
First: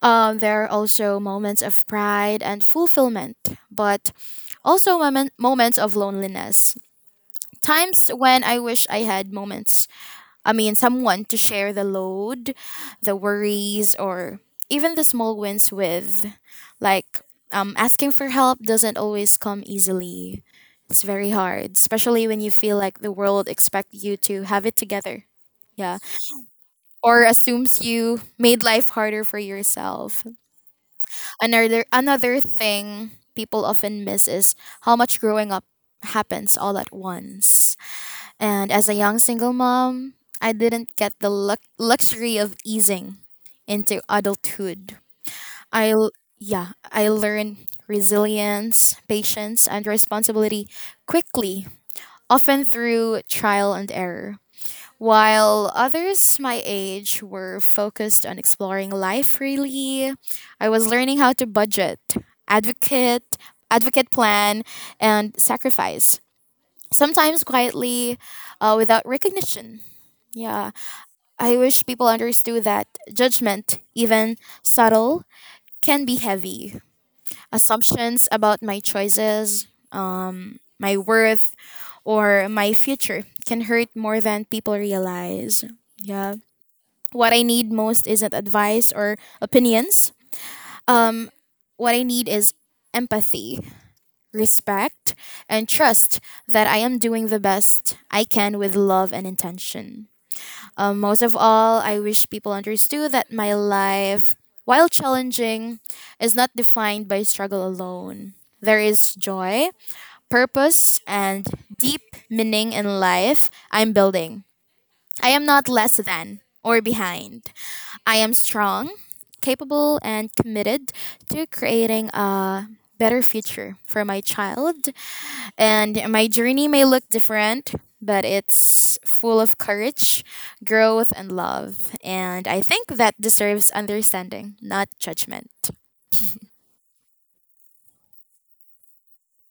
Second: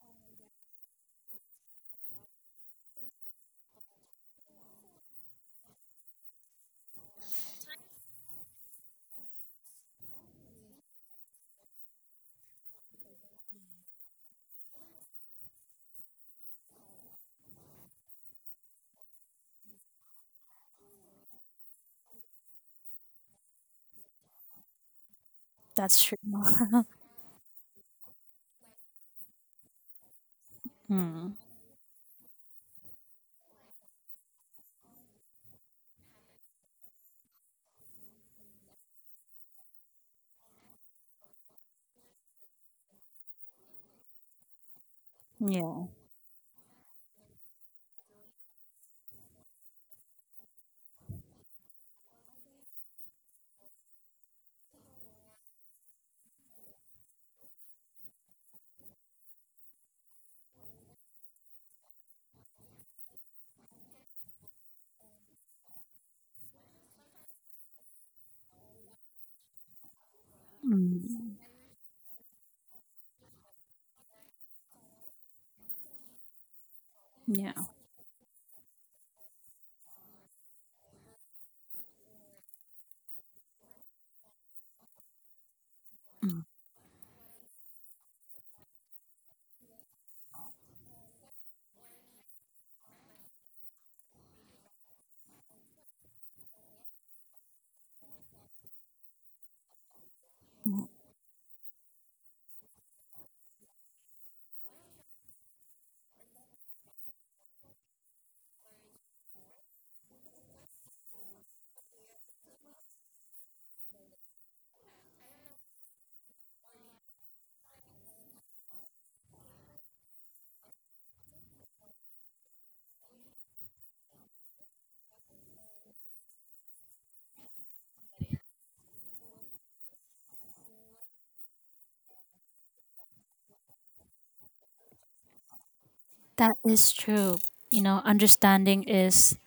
Speaker 2: There are also moments of pride and fulfillment, but also moments of loneliness. Times when I wish I had moments, I mean, Someone to share the load, the worries, or even the small wins with. Like, asking for help doesn't always come easily. It's very hard, especially when you feel like the world expects you to have it together. Yeah.
Speaker 1: That's true.
Speaker 2: Or assumes you made life harder for yourself.
Speaker 1: Mm,
Speaker 2: Another thing people often miss is how much growing up happens all at once. And as a young single mom, I didn't get the luxury of easing into adulthood.
Speaker 1: yeah.
Speaker 2: I l- yeah, I learned resilience, patience, and responsibility quickly, often through trial and error. While others my age were focused on exploring life freely, I was learning how to budget, advocate, advocate plan, and sacrifice. Sometimes quietly, without recognition. Yeah,
Speaker 1: Mm,
Speaker 2: I wish people understood that judgment, even subtle, can be heavy.
Speaker 1: yeah.
Speaker 2: Assumptions about my choices, my worth, or my future can hurt more than people realize. Yeah.
Speaker 1: Mm,
Speaker 2: What I need most isn't advice or opinions. What I need is empathy, respect, and trust that I am doing the best I can with love and intention.
Speaker 1: mm.
Speaker 2: Most of all, I wish people understood that my life, while challenging, is not defined by struggle alone. There is joy, purpose, and deep meaning in life I'm building. I am not less than or behind. I am strong, capable, and committed to creating a better future for my child. And my journey may look different, but it's full of courage, growth, and love. And I think that deserves understanding, not judgment.
Speaker 1: That is true. You know, understanding is,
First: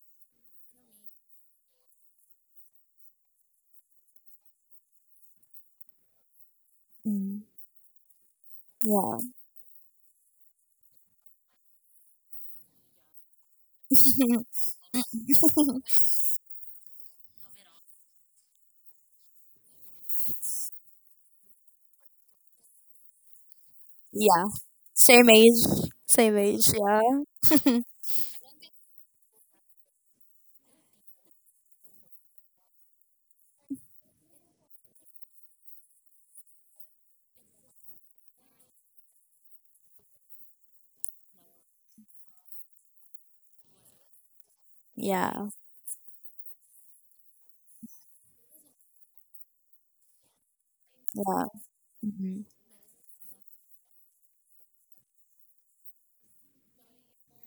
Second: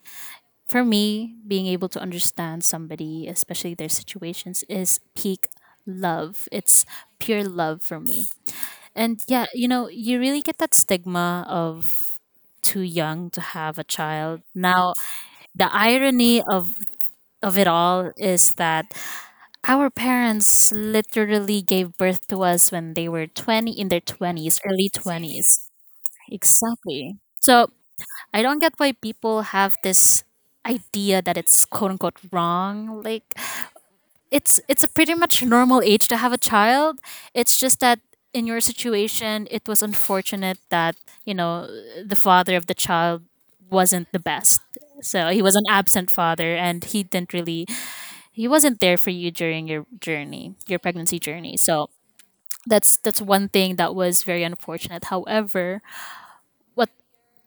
Speaker 1: for me, being able to understand somebody, especially their situations, is peak love. It's pure love for me. And yeah, you know, you really get that stigma of too young to have a child now. The irony of it all is that our parents literally gave birth to us when they were 20, in their
Speaker 2: Yeah,
Speaker 1: 20s, early
Speaker 2: same age,
Speaker 1: 20s.
Speaker 2: same age.
Speaker 1: Exactly.
Speaker 2: Yeah,
Speaker 1: So I don't get why people have this idea that it's, quote unquote, wrong. Like, it's a pretty much normal age to have a child. It's just that in your situation, it was unfortunate that, you know, the father of the child wasn't the best. So he
Speaker 2: yeah,
Speaker 1: was an absent father, and he didn't really, he wasn't there for you during your journey, your pregnancy
Speaker 2: yeah,
Speaker 1: journey. So
Speaker 2: Mhm.
Speaker 1: that's one thing that was very unfortunate. However, what,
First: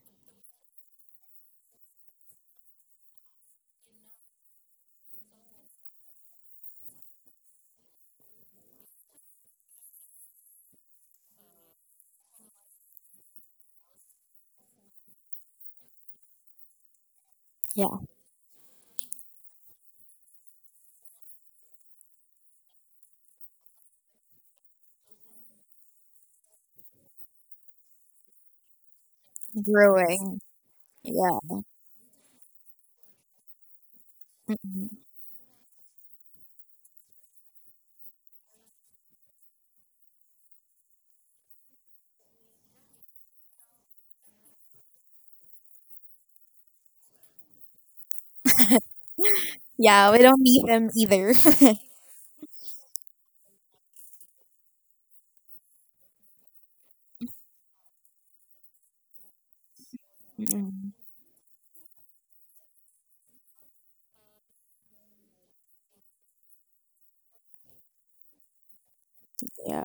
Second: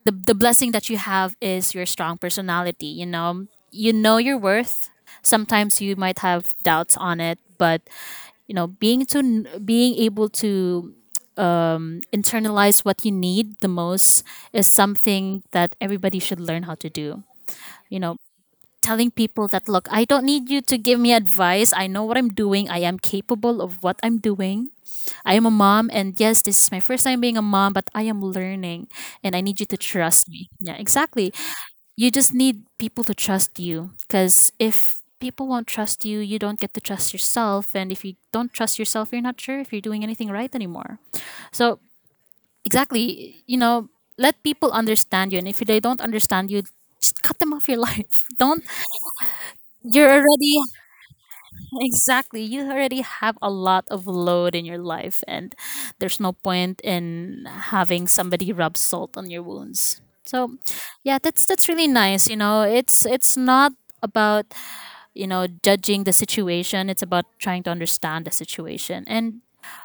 Speaker 1: the blessing that you have is your strong personality. You know your worth. Sometimes you might have doubts on it, but you know, being able to internalize what you need the most is something that everybody should learn how to do. You
Speaker 2: yeah.
Speaker 1: know, telling people that, look, I don't need you to give me advice, I know what I'm doing, I am capable of what I'm doing. I am a mom, and yes, this is my first time being a mom, but I am learning, and I need you to trust
Speaker 2: Growing.
Speaker 1: me. Yeah, exactly.
Speaker 2: Yeah,
Speaker 1: You just need people to trust you, because
Speaker 2: Mhm.
Speaker 1: if people won't trust you, you don't get to trust yourself. And if you don't trust yourself, you're not sure if you're doing anything right anymore. So, exactly, you know, let people understand you. And if they don't understand you, just cut them off your life. Don't, you're
Speaker 2: yeah. We don't
Speaker 1: already,
Speaker 2: need them either.
Speaker 1: exactly, you already have a lot of load in your life. And there's no point in having somebody rub salt on your wounds. So,
Speaker 2: Mhm.
Speaker 1: yeah, that's really nice. You know, it's not about, you know, judging the situation. It's about trying to understand the situation. And
Speaker 2: yeah,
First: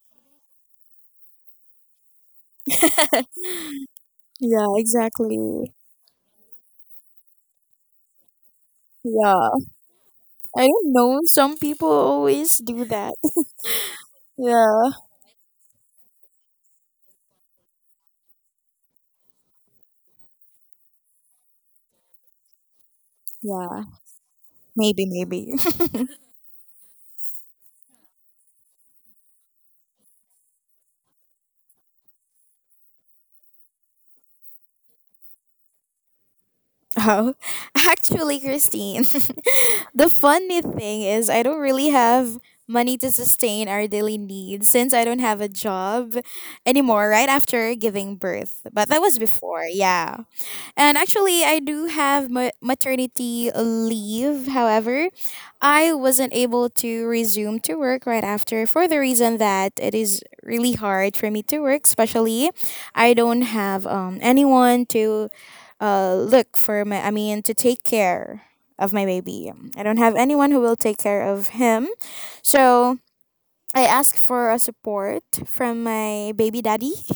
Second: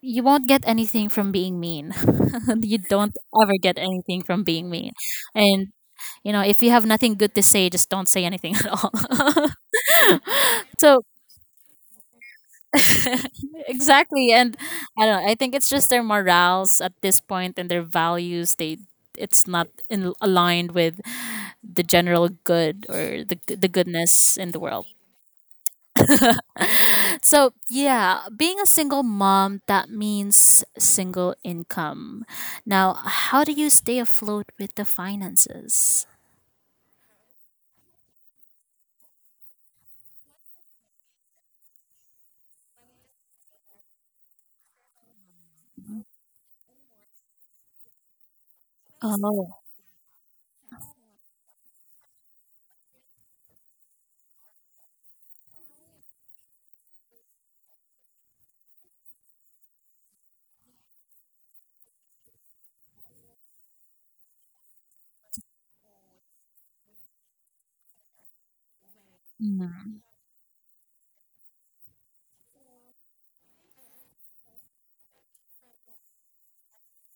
Speaker 1: you won't get anything from being mean. You don't ever get anything from
Speaker 2: yeah.
Speaker 1: being mean. And,
Speaker 2: Exactly.
Speaker 1: you know, if you have nothing good to say, just don't say anything at all.
Speaker 2: Yeah, I don't
Speaker 1: So,
Speaker 2: know. Some people always do that.
Speaker 1: exactly. And
Speaker 2: Yeah.
Speaker 1: I don't know, I think it's just their morals at this point and their values. They, it's not in, aligned with the general good, or the
Speaker 2: Yeah.
Speaker 1: goodness in the world.
Speaker 2: Maybe, maybe.
Speaker 1: So, yeah, being a single mom, that means single income. Now, how do you stay afloat with the finances?
Speaker 2: oh, actually, Christine, the funny thing is, I don't really have money to sustain our daily needs since I don't have a job anymore right after giving birth. But that was
Speaker 1: Oh,
Speaker 2: before. Yeah. And actually, I do have maternity leave. However, I wasn't able to resume to work right after for the reason that it is really hard for me to work, especially I don't have anyone to look for my, I mean, to take care of my baby. I don't
Speaker 1: mm.
Speaker 2: have anyone who will take care of him. So I asked for a support from my baby daddy.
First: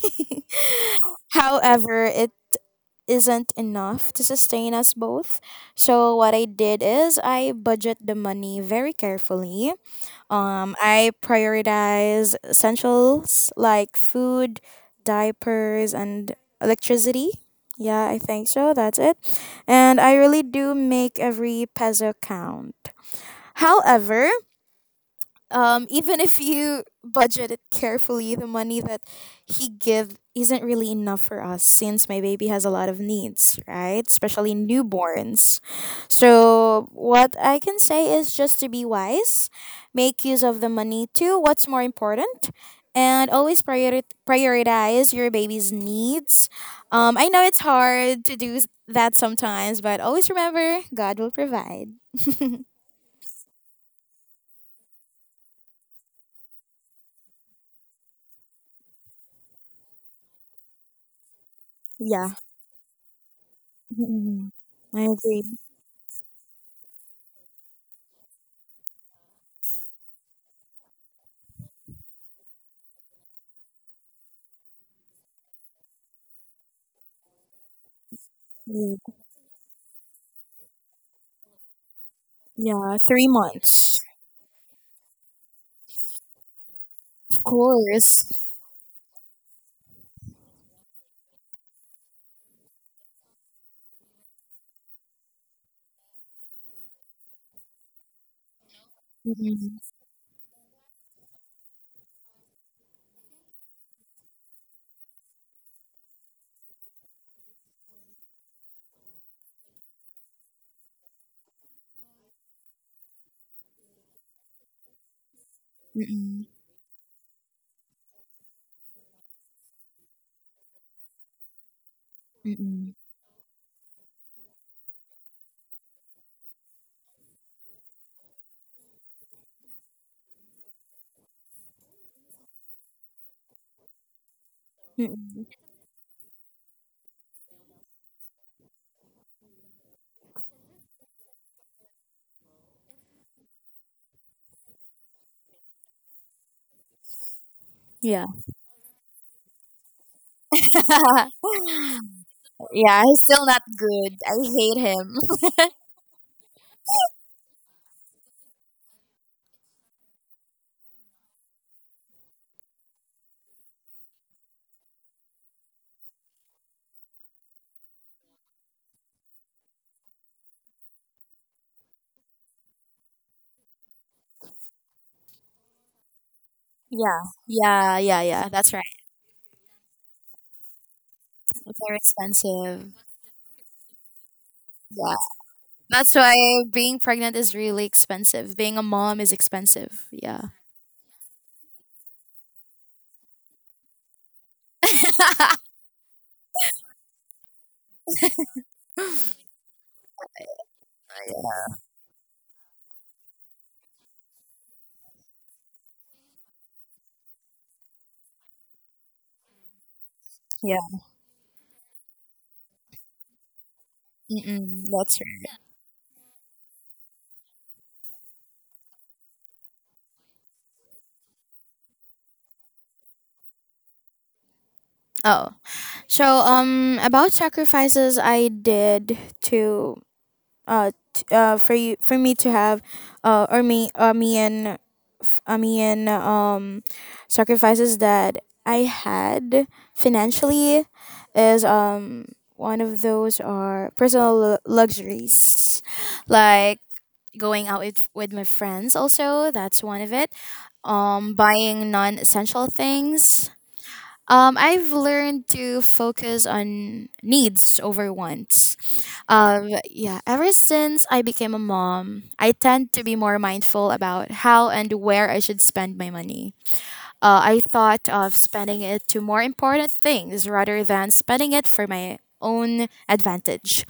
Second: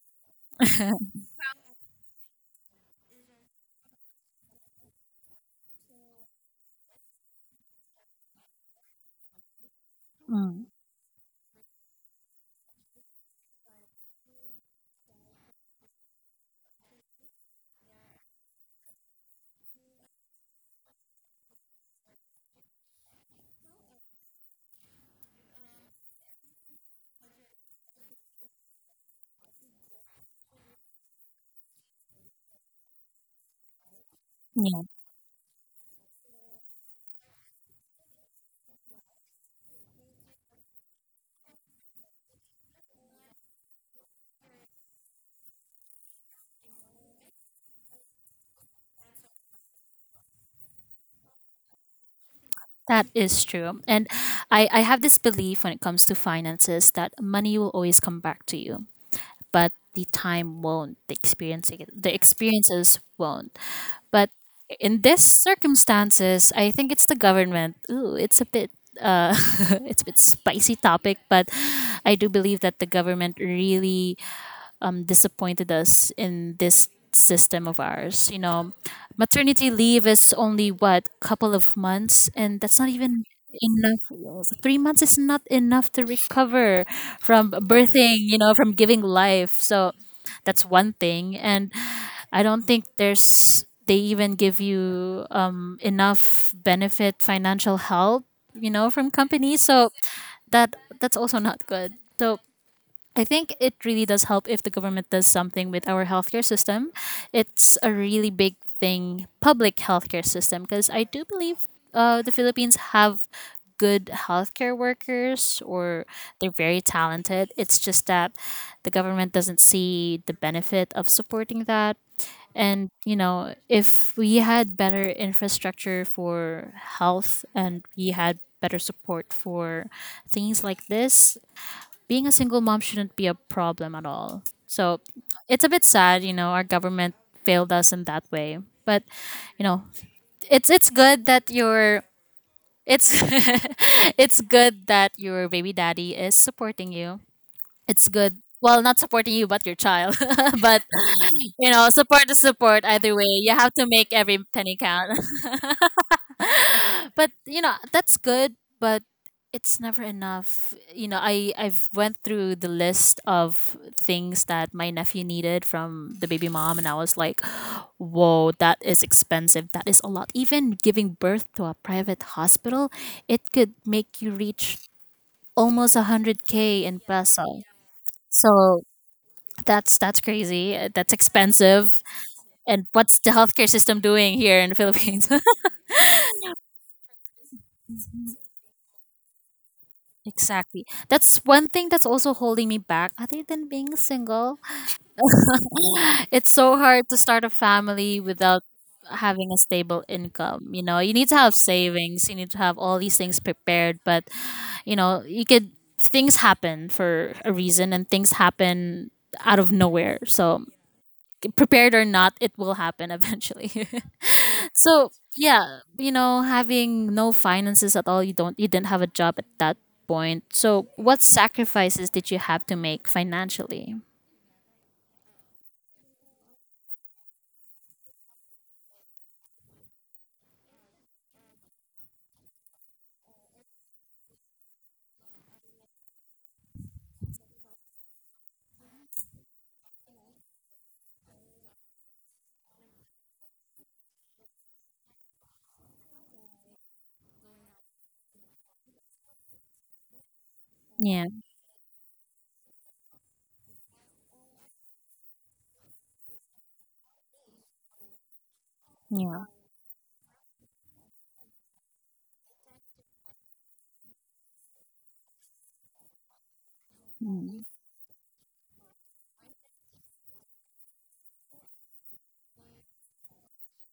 Speaker 2: However, it isn't enough to sustain us both. So what I did is I budget the money very carefully.
Speaker 1: Mm,
Speaker 2: I prioritize essentials like food, diapers, and electricity. Yeah, I think so. That's it. And I really do make every peso count. However, even if you budget it carefully, the money that he give isn't really enough for us since my baby has a lot of needs, right? Especially
Speaker 1: yeah.
Speaker 2: newborns. So what I can say is just to be wise, make use of the money to what's more important, and always prioritize your baby's needs. I know it's hard to do that sometimes, but always remember God will provide.
Speaker 1: That is true. And I have this belief when it comes to finances, that money will always come back to you, but the time won't, the
Speaker 2: Yeah,
Speaker 1: experiences won't. But
Speaker 2: Mhm. I
Speaker 1: in this
Speaker 2: agree.
Speaker 1: circumstances, I think it's the government. Ooh, it's a bit, uh, it's a bit spicy topic, but I do believe that the government really, disappointed us in this system of ours. You know, maternity leave is only, what, couple of months, and that's not
Speaker 2: Yeah,
Speaker 1: even
Speaker 2: 3 months.
Speaker 1: enough. 3 months is not enough to recover
Speaker 2: Of
Speaker 1: from
Speaker 2: course.
Speaker 1: birthing. You know, from giving life. So that's one thing, and I don't think there's they even give you enough benefit, financial help, you know, from companies.
Speaker 2: Mm-mm,
Speaker 1: So that, that's also not good. So I think it really does help if the government does something with our healthcare system. It's a really big thing, public healthcare system, because I do believe the Philippines have good healthcare workers, or
Speaker 2: mm-mm,
Speaker 1: they're very talented. It's just that the government doesn't see the benefit of supporting that. And,
Speaker 2: mm-mm,
Speaker 1: you know, if we had better infrastructure for health, and we had better support for things like this, being a single mom shouldn't be at all. So it's a
Speaker 2: mm-mm.
Speaker 1: bit sad, you know, our government failed that way. But, you know, it's good that your, it's it's good that your baby daddy is supporting you. It's
Speaker 2: Yeah.
Speaker 1: good. Well, not supporting you, but your child. But, you know, support is support
Speaker 2: yeah,
Speaker 1: either way.
Speaker 2: he's still
Speaker 1: You
Speaker 2: not
Speaker 1: have to make
Speaker 2: good.
Speaker 1: every
Speaker 2: I
Speaker 1: penny
Speaker 2: hate
Speaker 1: count.
Speaker 2: him.
Speaker 1: But you know, that's good, but it's never enough. You know, I've went through the list of things that my nephew needed from the baby mom, and I was like, whoa, that is expensive, that is a lot. Even giving birth to a private hospital, it could make you reach almost 100K in
Speaker 2: yeah,
Speaker 1: peso.
Speaker 2: yeah, yeah, yeah. That's
Speaker 1: So
Speaker 2: right.
Speaker 1: that's crazy. That's
Speaker 2: It's very
Speaker 1: expensive. And
Speaker 2: expensive.
Speaker 1: what's the healthcare system doing here in the
Speaker 2: Yeah.
Speaker 1: Philippines?
Speaker 2: That's why being pregnant is really expensive. Being a mom is expensive. Yeah.
Speaker 1: Exactly. That's one thing that's also holding me back, other than being single. It's so hard to start a family without having a stable income. You know, you need to have savings, you need to have all these things prepared, but, you know, you could, things happen for a reason, and things happen out of nowhere. So,
Speaker 2: yeah.
Speaker 1: prepared or not, it will happen eventually.
Speaker 2: Mm-mm,
Speaker 1: So
Speaker 2: that's right.
Speaker 1: yeah, you know, having no finances at all, you don't, you didn't have a job at that point. So what sacrifices did you have to make financially?
Speaker 2: Oh. So, about sacrifices I did to t- for you for me to have or me me and me and sacrifices that I had financially is one of those are personal luxuries like going out with, my friends also that's one of it
Speaker 1: Yeah,
Speaker 2: um buying non-essential things. I've learned to focus on needs over wants.
Speaker 1: yeah,
Speaker 2: Yeah, ever since I became a mom, I tend to be more mindful about how and where I should spend my money. I
Speaker 1: mm,
Speaker 2: thought of spending it to more important things rather than spending it for my own advantage.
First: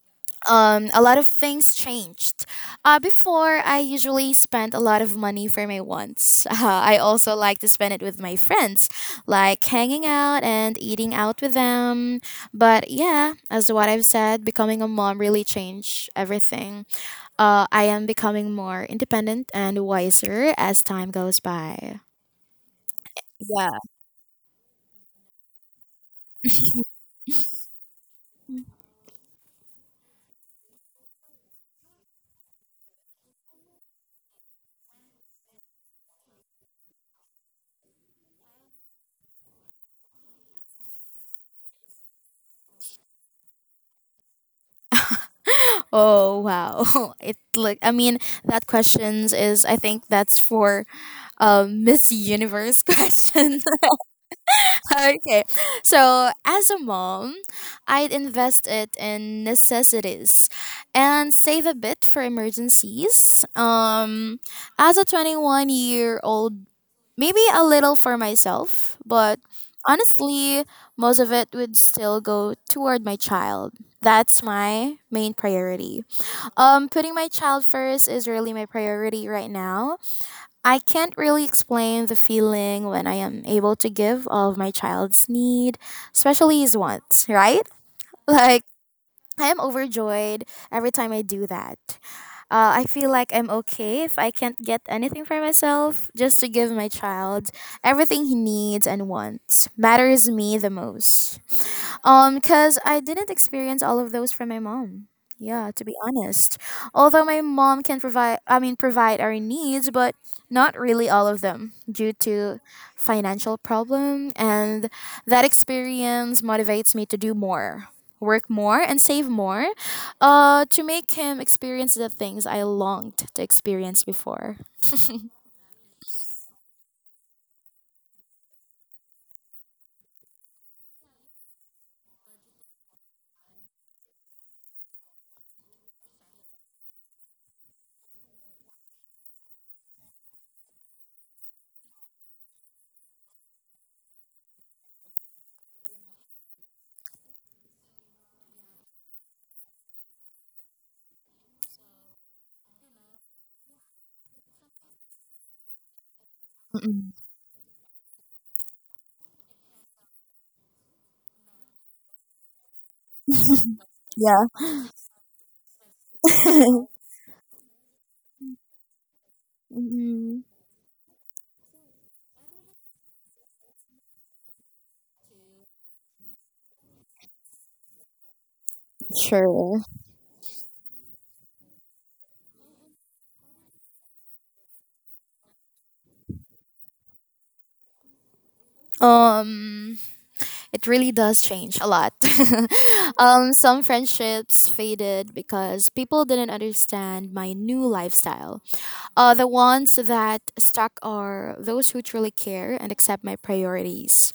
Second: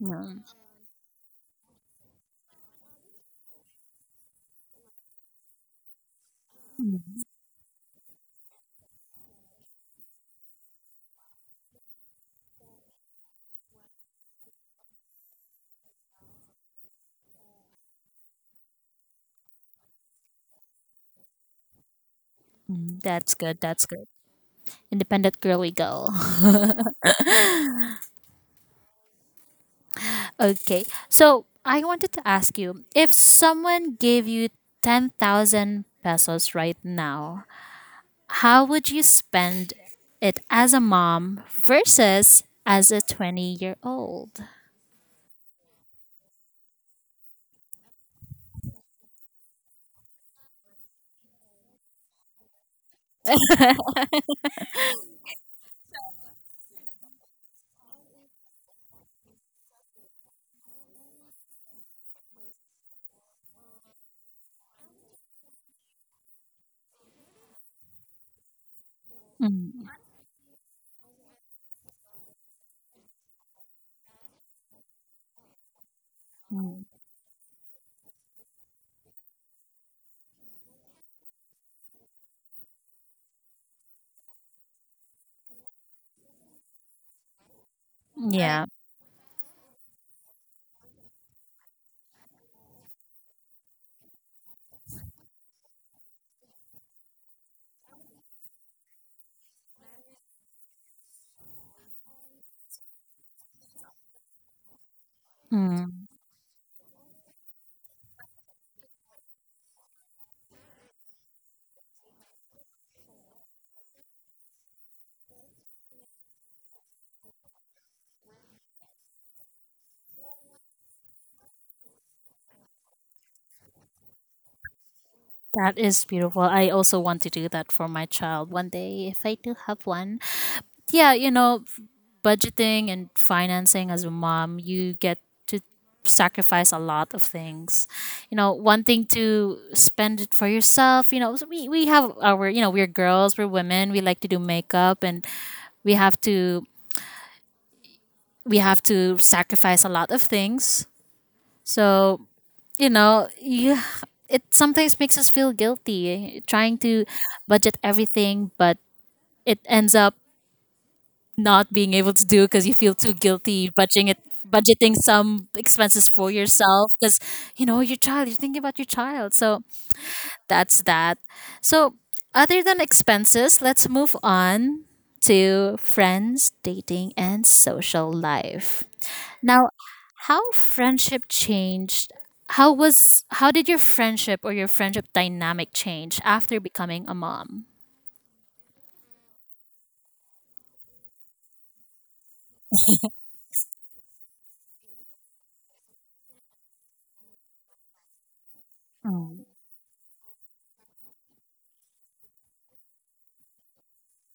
Speaker 1: yeah.
Speaker 2: A lot of things changed. Before, I usually spent a lot of money for my wants. I also like to spend it with my friends, like hanging out and eating out with them. But yeah, as what I've said, becoming a mom really changed everything. I am becoming more independent and wiser as time goes by.
Speaker 1: That's good.
Speaker 2: Yeah.
Speaker 1: That's good. Independent girly girl. Okay, so I wanted to ask you, if someone gave you 10,000 pesos right now, how would you spend it as a mom versus as a 20-year old?
Speaker 2: Oh wow. It like I mean that questions is I think that's for Miss Universe question. Okay. So, as a mom, I'd invest it in necessities and save a bit for emergencies. As a 21-year-old, maybe a little for myself, but honestly, most of it would still go toward my child. That's my main priority.
Speaker 1: Mm.
Speaker 2: Putting my child first is really my priority right now. I can't really explain the feeling when I am able to give all of my child's need, especially his wants, right? Like,
Speaker 1: Yeah,
Speaker 2: I am overjoyed every time I do that. I feel like I'm okay if I can't get anything for myself, just to give my child everything he needs and wants matters me the most. Because I didn't experience all of those from my mom. Yeah, to
Speaker 1: mm,
Speaker 2: be honest. Although my mom can provide our needs, but not really all of them due to financial problem. And that experience motivates me to do more, work more, and save more, to make him experience the things I longed to experience before.
Speaker 1: that is beautiful. I also want to do that for my child one day if I do have one. Yeah, you know, budgeting and financing as a mom, you get to sacrifice a lot of things. You know, wanting to spend it for yourself, you know, so we, have our, you know, we're girls, we're women, we like to do makeup, and we have to, we have to sacrifice a lot of things. So, you know, you, it sometimes makes us feel guilty trying to
Speaker 2: Mm-mm.
Speaker 1: budget everything, but it ends up not being able to do because you feel too guilty budgeting it,
Speaker 2: Yeah.
Speaker 1: budgeting some expenses for yourself, because, you know, your child, you're thinking about your child. So
Speaker 2: Mm-mm.
Speaker 1: that's that. So other than expenses, let's move on to friends, dating, and social life. Now,
Speaker 2: Sure.
Speaker 1: how friendship changed? How did your friendship or your friendship dynamic change after becoming a mom?
Speaker 2: Um, it really does change a lot. Some friendships faded because people didn't understand my new lifestyle.
Speaker 1: Mm,
Speaker 2: The ones that stuck are those who truly care and accept my priorities.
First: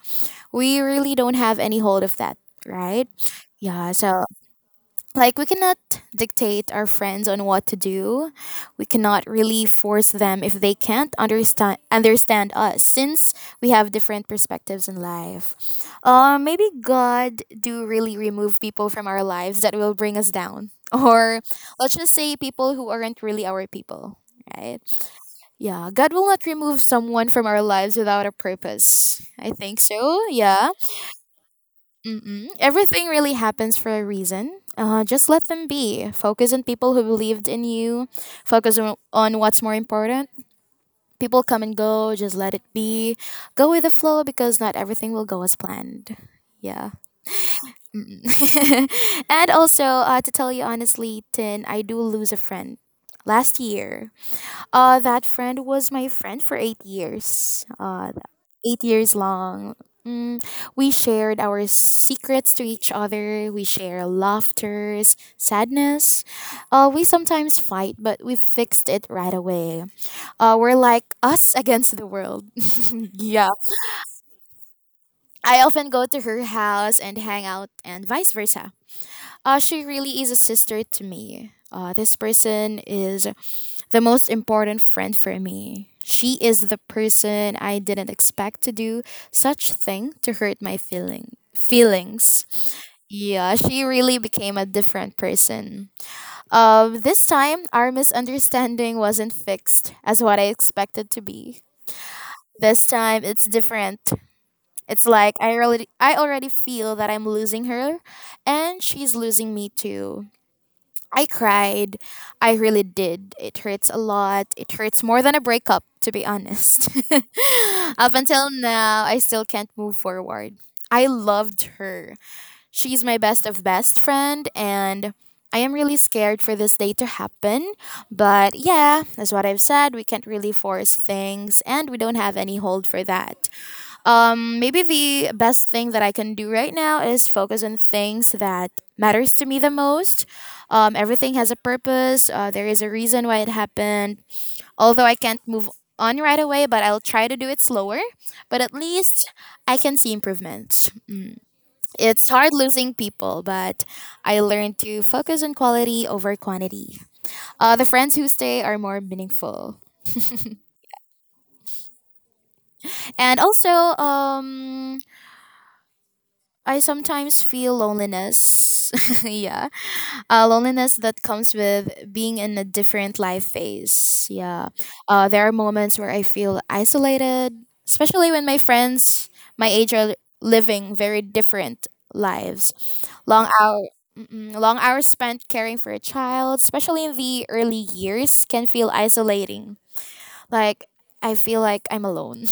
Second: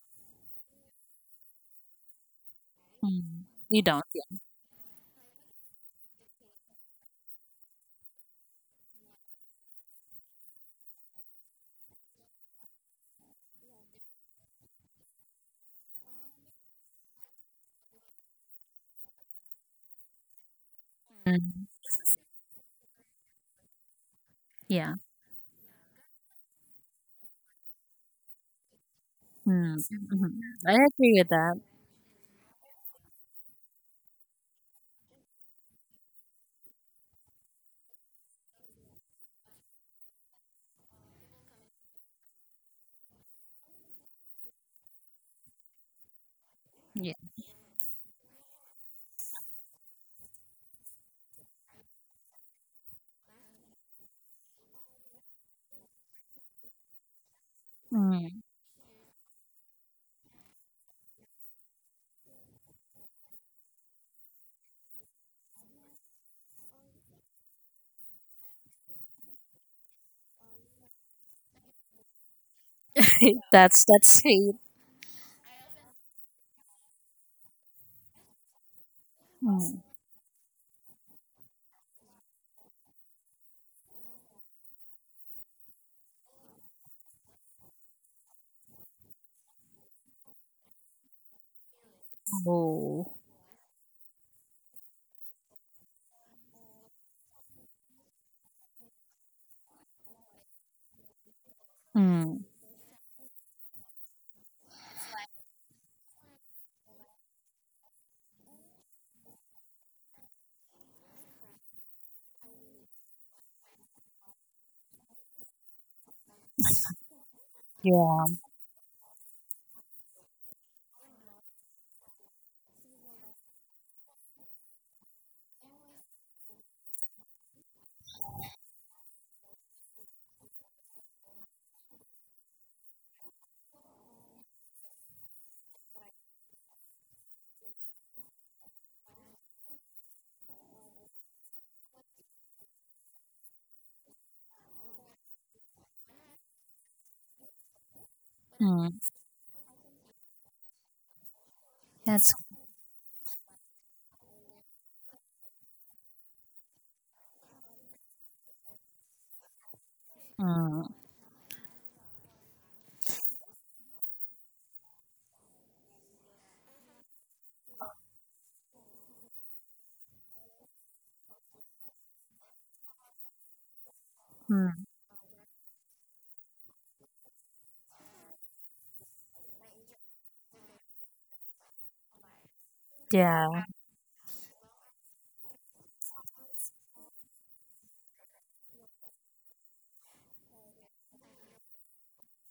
Speaker 2: We really don't have any hold of that, right?
Speaker 1: mm. You
Speaker 2: Yeah,
Speaker 1: don't.
Speaker 2: so
Speaker 1: Yeah.
Speaker 2: like we cannot dictate our friends on what to do. We cannot really force them if they can't understand us, since we have different perspectives in life. Maybe god do really remove people from our lives that will bring us down, or let's just say people who aren't really our people, right?
Speaker 1: Yeah.
Speaker 2: Yeah, god will not remove someone from our lives without a purpose, I
Speaker 1: Mm,
Speaker 2: think so.
Speaker 1: mhm.
Speaker 2: Yeah.
Speaker 1: I agree with that.
Speaker 2: Mm-mm. Everything really happens for a reason. Just let them be. Focus on people who believed in you. Focus on, what's more important. People come and go. Just let it be. Go with the flow because not everything will go as planned. Yeah.
Speaker 1: Yeah.
Speaker 2: Mm-mm. and also, to tell you honestly, Tin, I do lose a friend last year. That friend was my friend for 8 years.
Speaker 1: Mm.
Speaker 2: 8 years long. Mm, we shared our secrets to each other. We share laughters, sadness. We sometimes fight, but we fixed it right away. We're like us against the world. yeah.
Speaker 1: That's sweet.
Speaker 2: I often go to her house and hang out, and vice versa.
Speaker 1: Mm.
Speaker 2: She really is a sister to me. This person is the most important friend for me. She is the person I didn't expect to do such thing to hurt my feelings.
Speaker 1: Oh.
Speaker 2: Yeah, she really became a different person. This time our misunderstanding wasn't fixed as what I expected to be.
Speaker 1: Mm.
Speaker 2: This time it's different. It's like I already feel that I'm losing her and she's losing me too. I cried. I really did. It hurts a lot. It hurts more than a breakup, to be honest. Up
Speaker 1: Yeah.
Speaker 2: until now, I still can't move forward. I loved her. She's my best of best friend, and I am really scared for this day to happen. But yeah, as what I've said, we can't really force things, and we don't have any hold for that. Maybe the best thing that I can do right now is focus on things that matters to me the most. Everything has a purpose. There is a reason why it happened. Although I can't move on right away, but I'll try to do it slower. But at
Speaker 1: Mm.
Speaker 2: least I can see improvements. It's
Speaker 1: That's.
Speaker 2: hard losing people, but I learned to focus on quality over quantity. The friends who stay are more meaningful.
Speaker 1: Mm.
Speaker 2: And also, um, I sometimes feel loneliness. yeah. Loneliness that comes with being in a different life phase. Yeah.
Speaker 1: Mm.
Speaker 2: There are moments where I feel isolated, especially when my friends my age are living very different lives. Long
Speaker 1: Yeah.
Speaker 2: hour. Long hours spent caring for a child, especially in the early years, can feel isolating. Like, I feel like I'm alone.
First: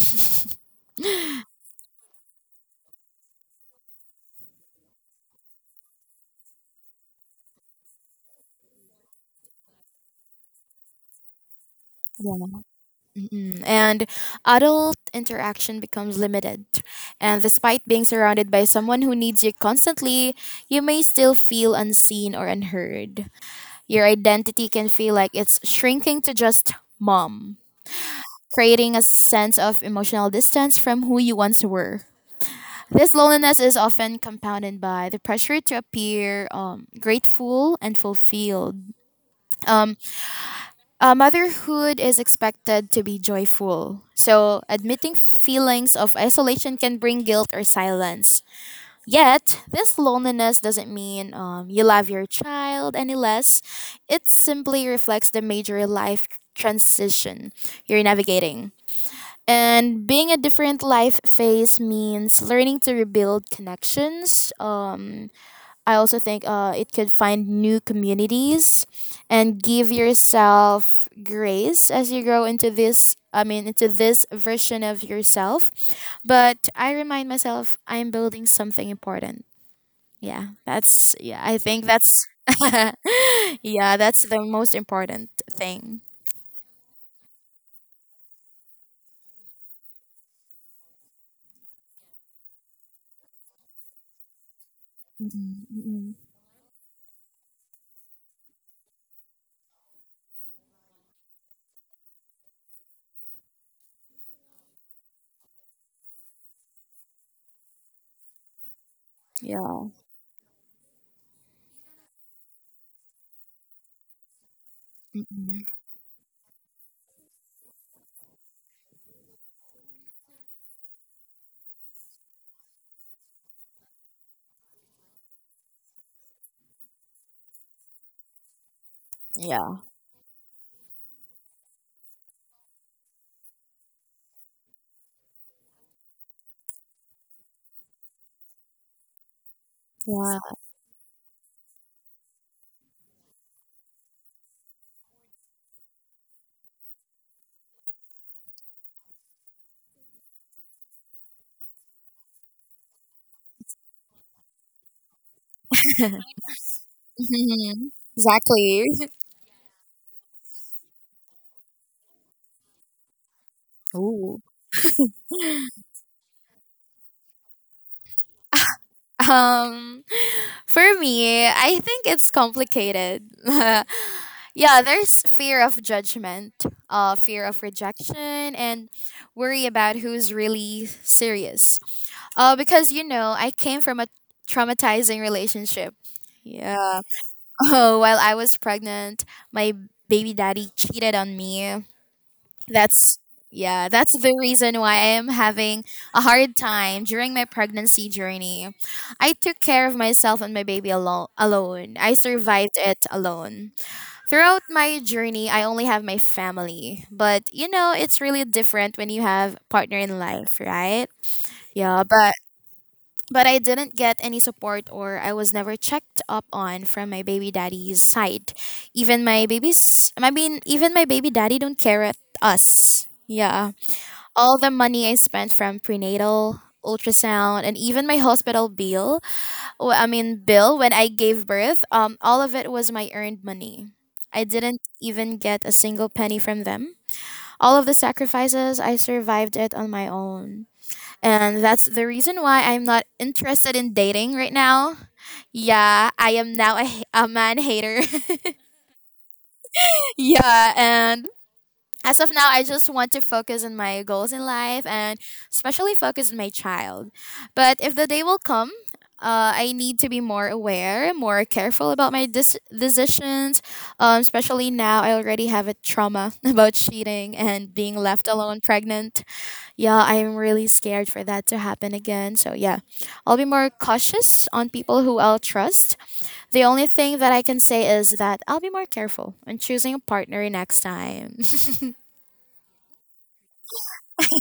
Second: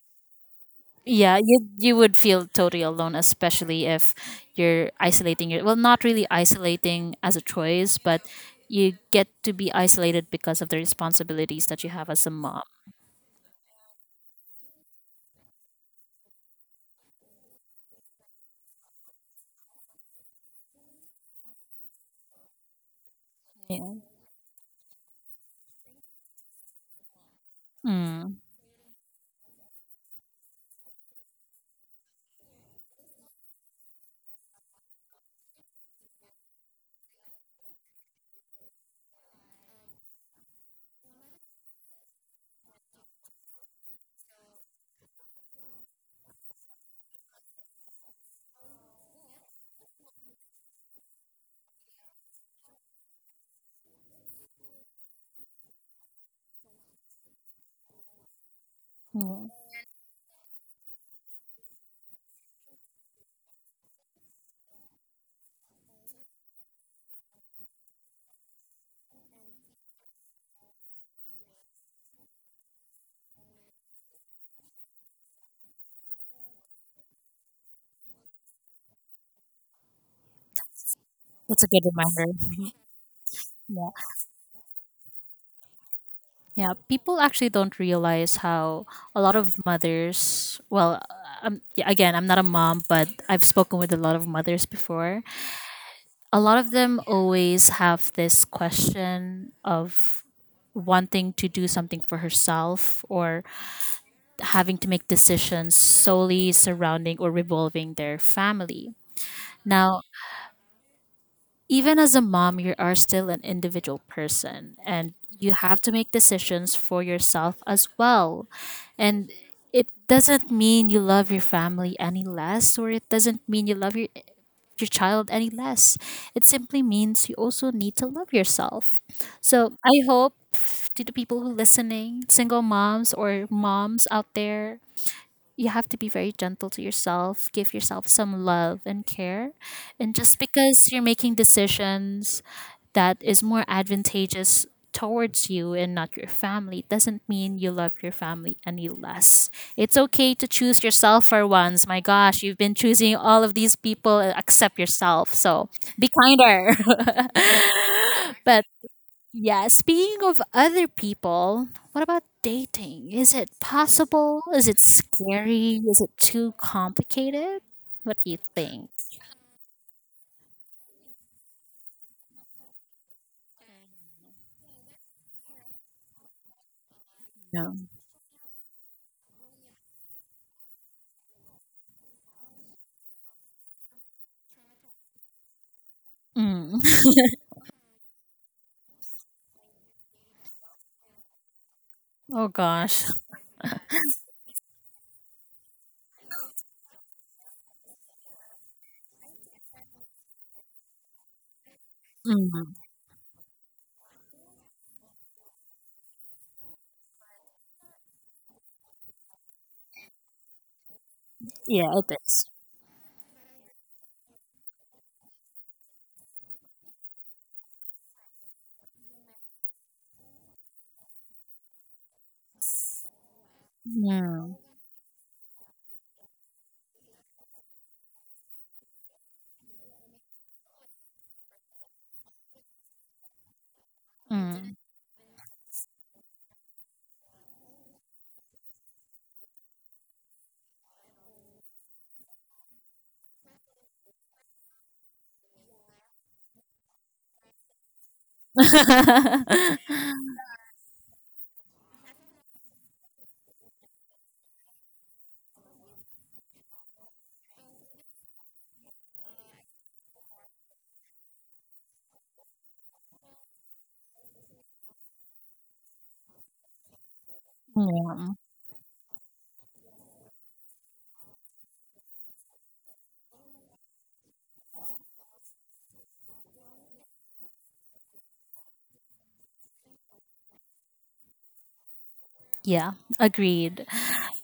Speaker 1: Yeah, you would feel totally alone, especially if you're isolating your, well, not really isolating as a choice, but you get to be isolated because of the responsibilities that you have as a mom.
Speaker 2: Mhm. And adult interaction becomes limited. And despite being surrounded by someone who needs you constantly, you may still feel unseen or unheard.
Speaker 1: Yeah.
Speaker 2: Your identity can feel like it's shrinking to just mom,
Speaker 1: Mm,
Speaker 2: creating a sense of emotional distance from who you once were. This loneliness is often compounded by the pressure to appear grateful and fulfilled. Um, motherhood is expected to be joyful, so admitting feelings of isolation can bring guilt or silence. Yet, this loneliness doesn't mean you love your child any less. It simply reflects the major life transition you're navigating.
Speaker 1: yeah.
Speaker 2: And being a different life phase means learning to rebuild connections. I also think it could find new communities and give yourself grace as you grow into this version of yourself. But I remind myself I'm building something important. Yeah, that's yeah, I
Speaker 1: That's a good
Speaker 2: think that's
Speaker 1: reminder. Yeah.
Speaker 2: yeah, that's the most important thing.
Speaker 1: Yeah. People actually don't realize how a lot of mothers, well, yeah, again, I'm not a mom, but I've spoken with a lot of mothers before, a lot of them always have this question of wanting to do something for herself, or having to make decisions solely surrounding or revolving their family.
Speaker 2: Yeah.
Speaker 1: Now, even as a mom, you are still an individual person, and you
Speaker 2: Mm-mm.
Speaker 1: have to make decisions for yourself as well. And it doesn't mean you love your family any less, or it doesn't mean you love your child any less. It simply means you also need to love yourself. So
Speaker 2: Yeah.
Speaker 1: I hope to the people who listening, single moms or moms out there, you have to be very gentle to yourself, give yourself some love and care. And just
Speaker 2: Yeah.
Speaker 1: because you're making decisions that is more advantageous towards you and not your family doesn't mean you love your family any less. It's okay to choose yourself for once. My gosh, you've been choosing all of these people except yourself. So be kinder.
Speaker 2: Mhm.
Speaker 1: But
Speaker 2: Exactly.
Speaker 1: yeah, speaking of other people, what about dating? Is it
Speaker 2: Ooh.
Speaker 1: possible? Is it scary? Is it too complicated? What do you think?
Speaker 2: Um, for me, I think it's complicated. yeah, there's fear of judgment, fear of
Speaker 1: No.
Speaker 2: rejection, and worry about who's really serious. Because, you know, I came from a traumatizing relationship.
Speaker 1: Mm.
Speaker 2: Yeah. Oh, while I was pregnant, my baby daddy cheated on me.
Speaker 1: Oh gosh.
Speaker 2: That's yeah, that's the reason why I am having a hard time during my pregnancy journey. I took care of myself and my baby alone. Alone, I
Speaker 1: Mm.
Speaker 2: survived it alone. Throughout my journey, I only have my family, but you know, it's really different when you have partner in life, right?
Speaker 1: Yeah,
Speaker 2: Yeah,
Speaker 1: it
Speaker 2: but
Speaker 1: is.
Speaker 2: but I didn't get any support or I was never checked up on from my baby daddy's side. Even my baby's I mean even my baby daddy don't care at us. Yeah.
Speaker 1: Mm.
Speaker 2: All the money I spent from prenatal, ultrasound, and even my hospital bill, bill when I gave birth, all of it was my earned money. I
Speaker 1: Mm.
Speaker 2: didn't even get a single penny from them. All of the sacrifices, I survived it on my own. And that's the reason why I'm not interested in dating right now. Yeah, I am now a man hater. yeah, and As of now, I just want to focus on my goals in life and especially focus on my child. But if the day will come, I need to be more aware, more careful about my decisions. Especially now, I already have a trauma about cheating and being
Speaker 1: Mm.
Speaker 2: left alone pregnant. Yeah, I am really scared for that to happen again. So, yeah, I'll be more cautious on people who I'll trust. The only thing that I can say is that I'll be more careful on choosing a partner next time.
Speaker 1: Yeah, agreed.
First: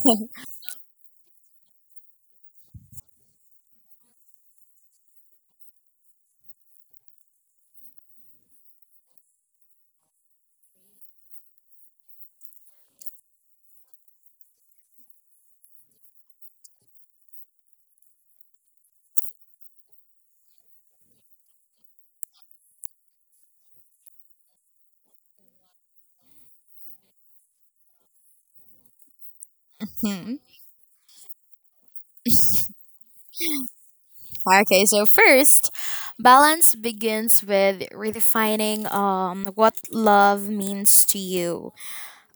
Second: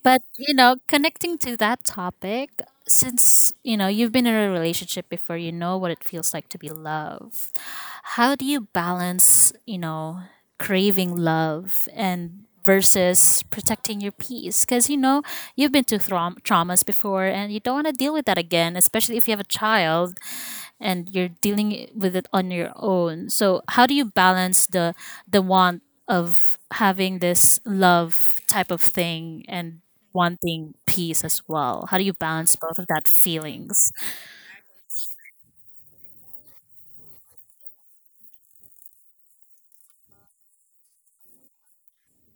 Speaker 1: Connecting to that topic, since, you've been in a relationship before, you know what it feels like to be loved. How do you balance, craving love and versus protecting your peace? Because, you've been through traumas before and you don't want to deal with that again, especially if you have a child and you're dealing with it on your own. So how do you balance the want of having this love type of thing and wanting peace as well? How do you balance both of that feelings?
Speaker 2: Okay, so first, balance begins with redefining what love means to you.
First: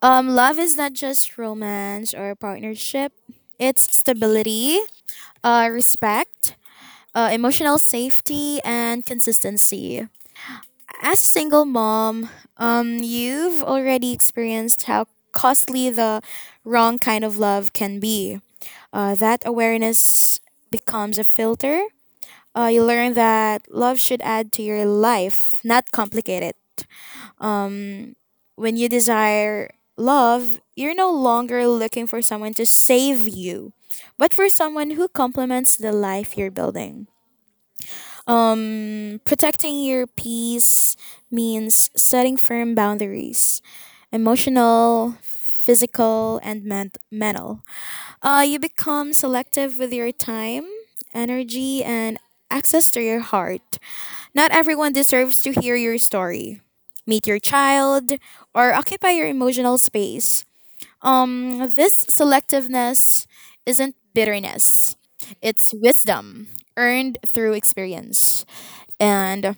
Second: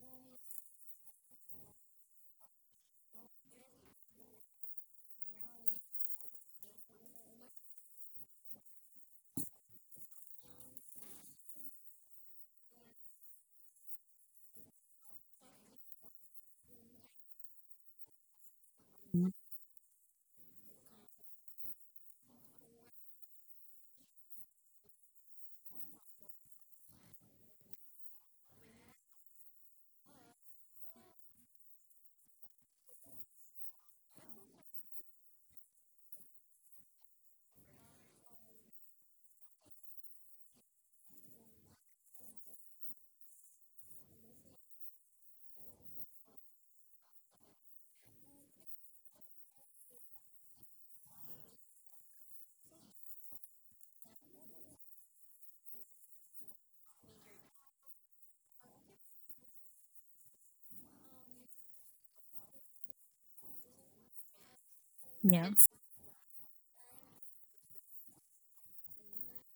Speaker 2: Love is not just romance or partnership. It's stability, respect, emotional safety and consistency. As a single mom, you've already experienced how costly the wrong kind of love can be.
Speaker 1: Mm.
Speaker 2: That awareness becomes a filter. You learn that love should add to your life, not complicate it. When you desire love, you're no longer looking for someone to save you, but for someone who complements the life you're building. Protecting your peace means setting firm boundaries: emotional, physical, and mental. You become selective with your time, energy, and access to your heart. Not everyone deserves to hear your story, meet your child, or occupy your emotional space. This selectiveness isn't bitterness,
Speaker 1: Yeah.
Speaker 2: it's wisdom earned through experience. And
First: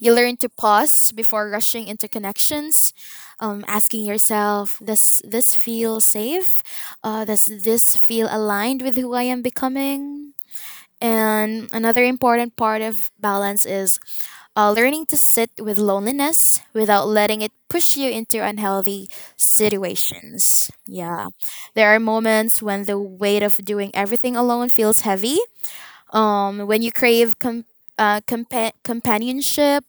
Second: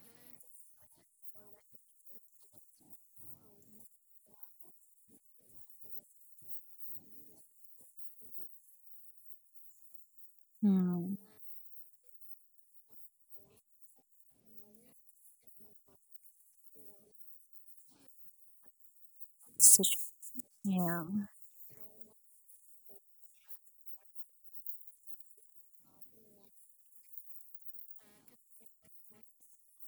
Speaker 2: you learn to pause before rushing into connections, asking yourself, does this feel safe? Does this feel aligned with who I am becoming?
Speaker 1: Mm,
Speaker 2: And another important part of balance is learning to sit with loneliness without letting it push you into unhealthy
Speaker 1: such-
Speaker 2: situations.
Speaker 1: yeah.
Speaker 2: Yeah. There are moments when the weight of doing everything alone feels heavy. When you crave companionship,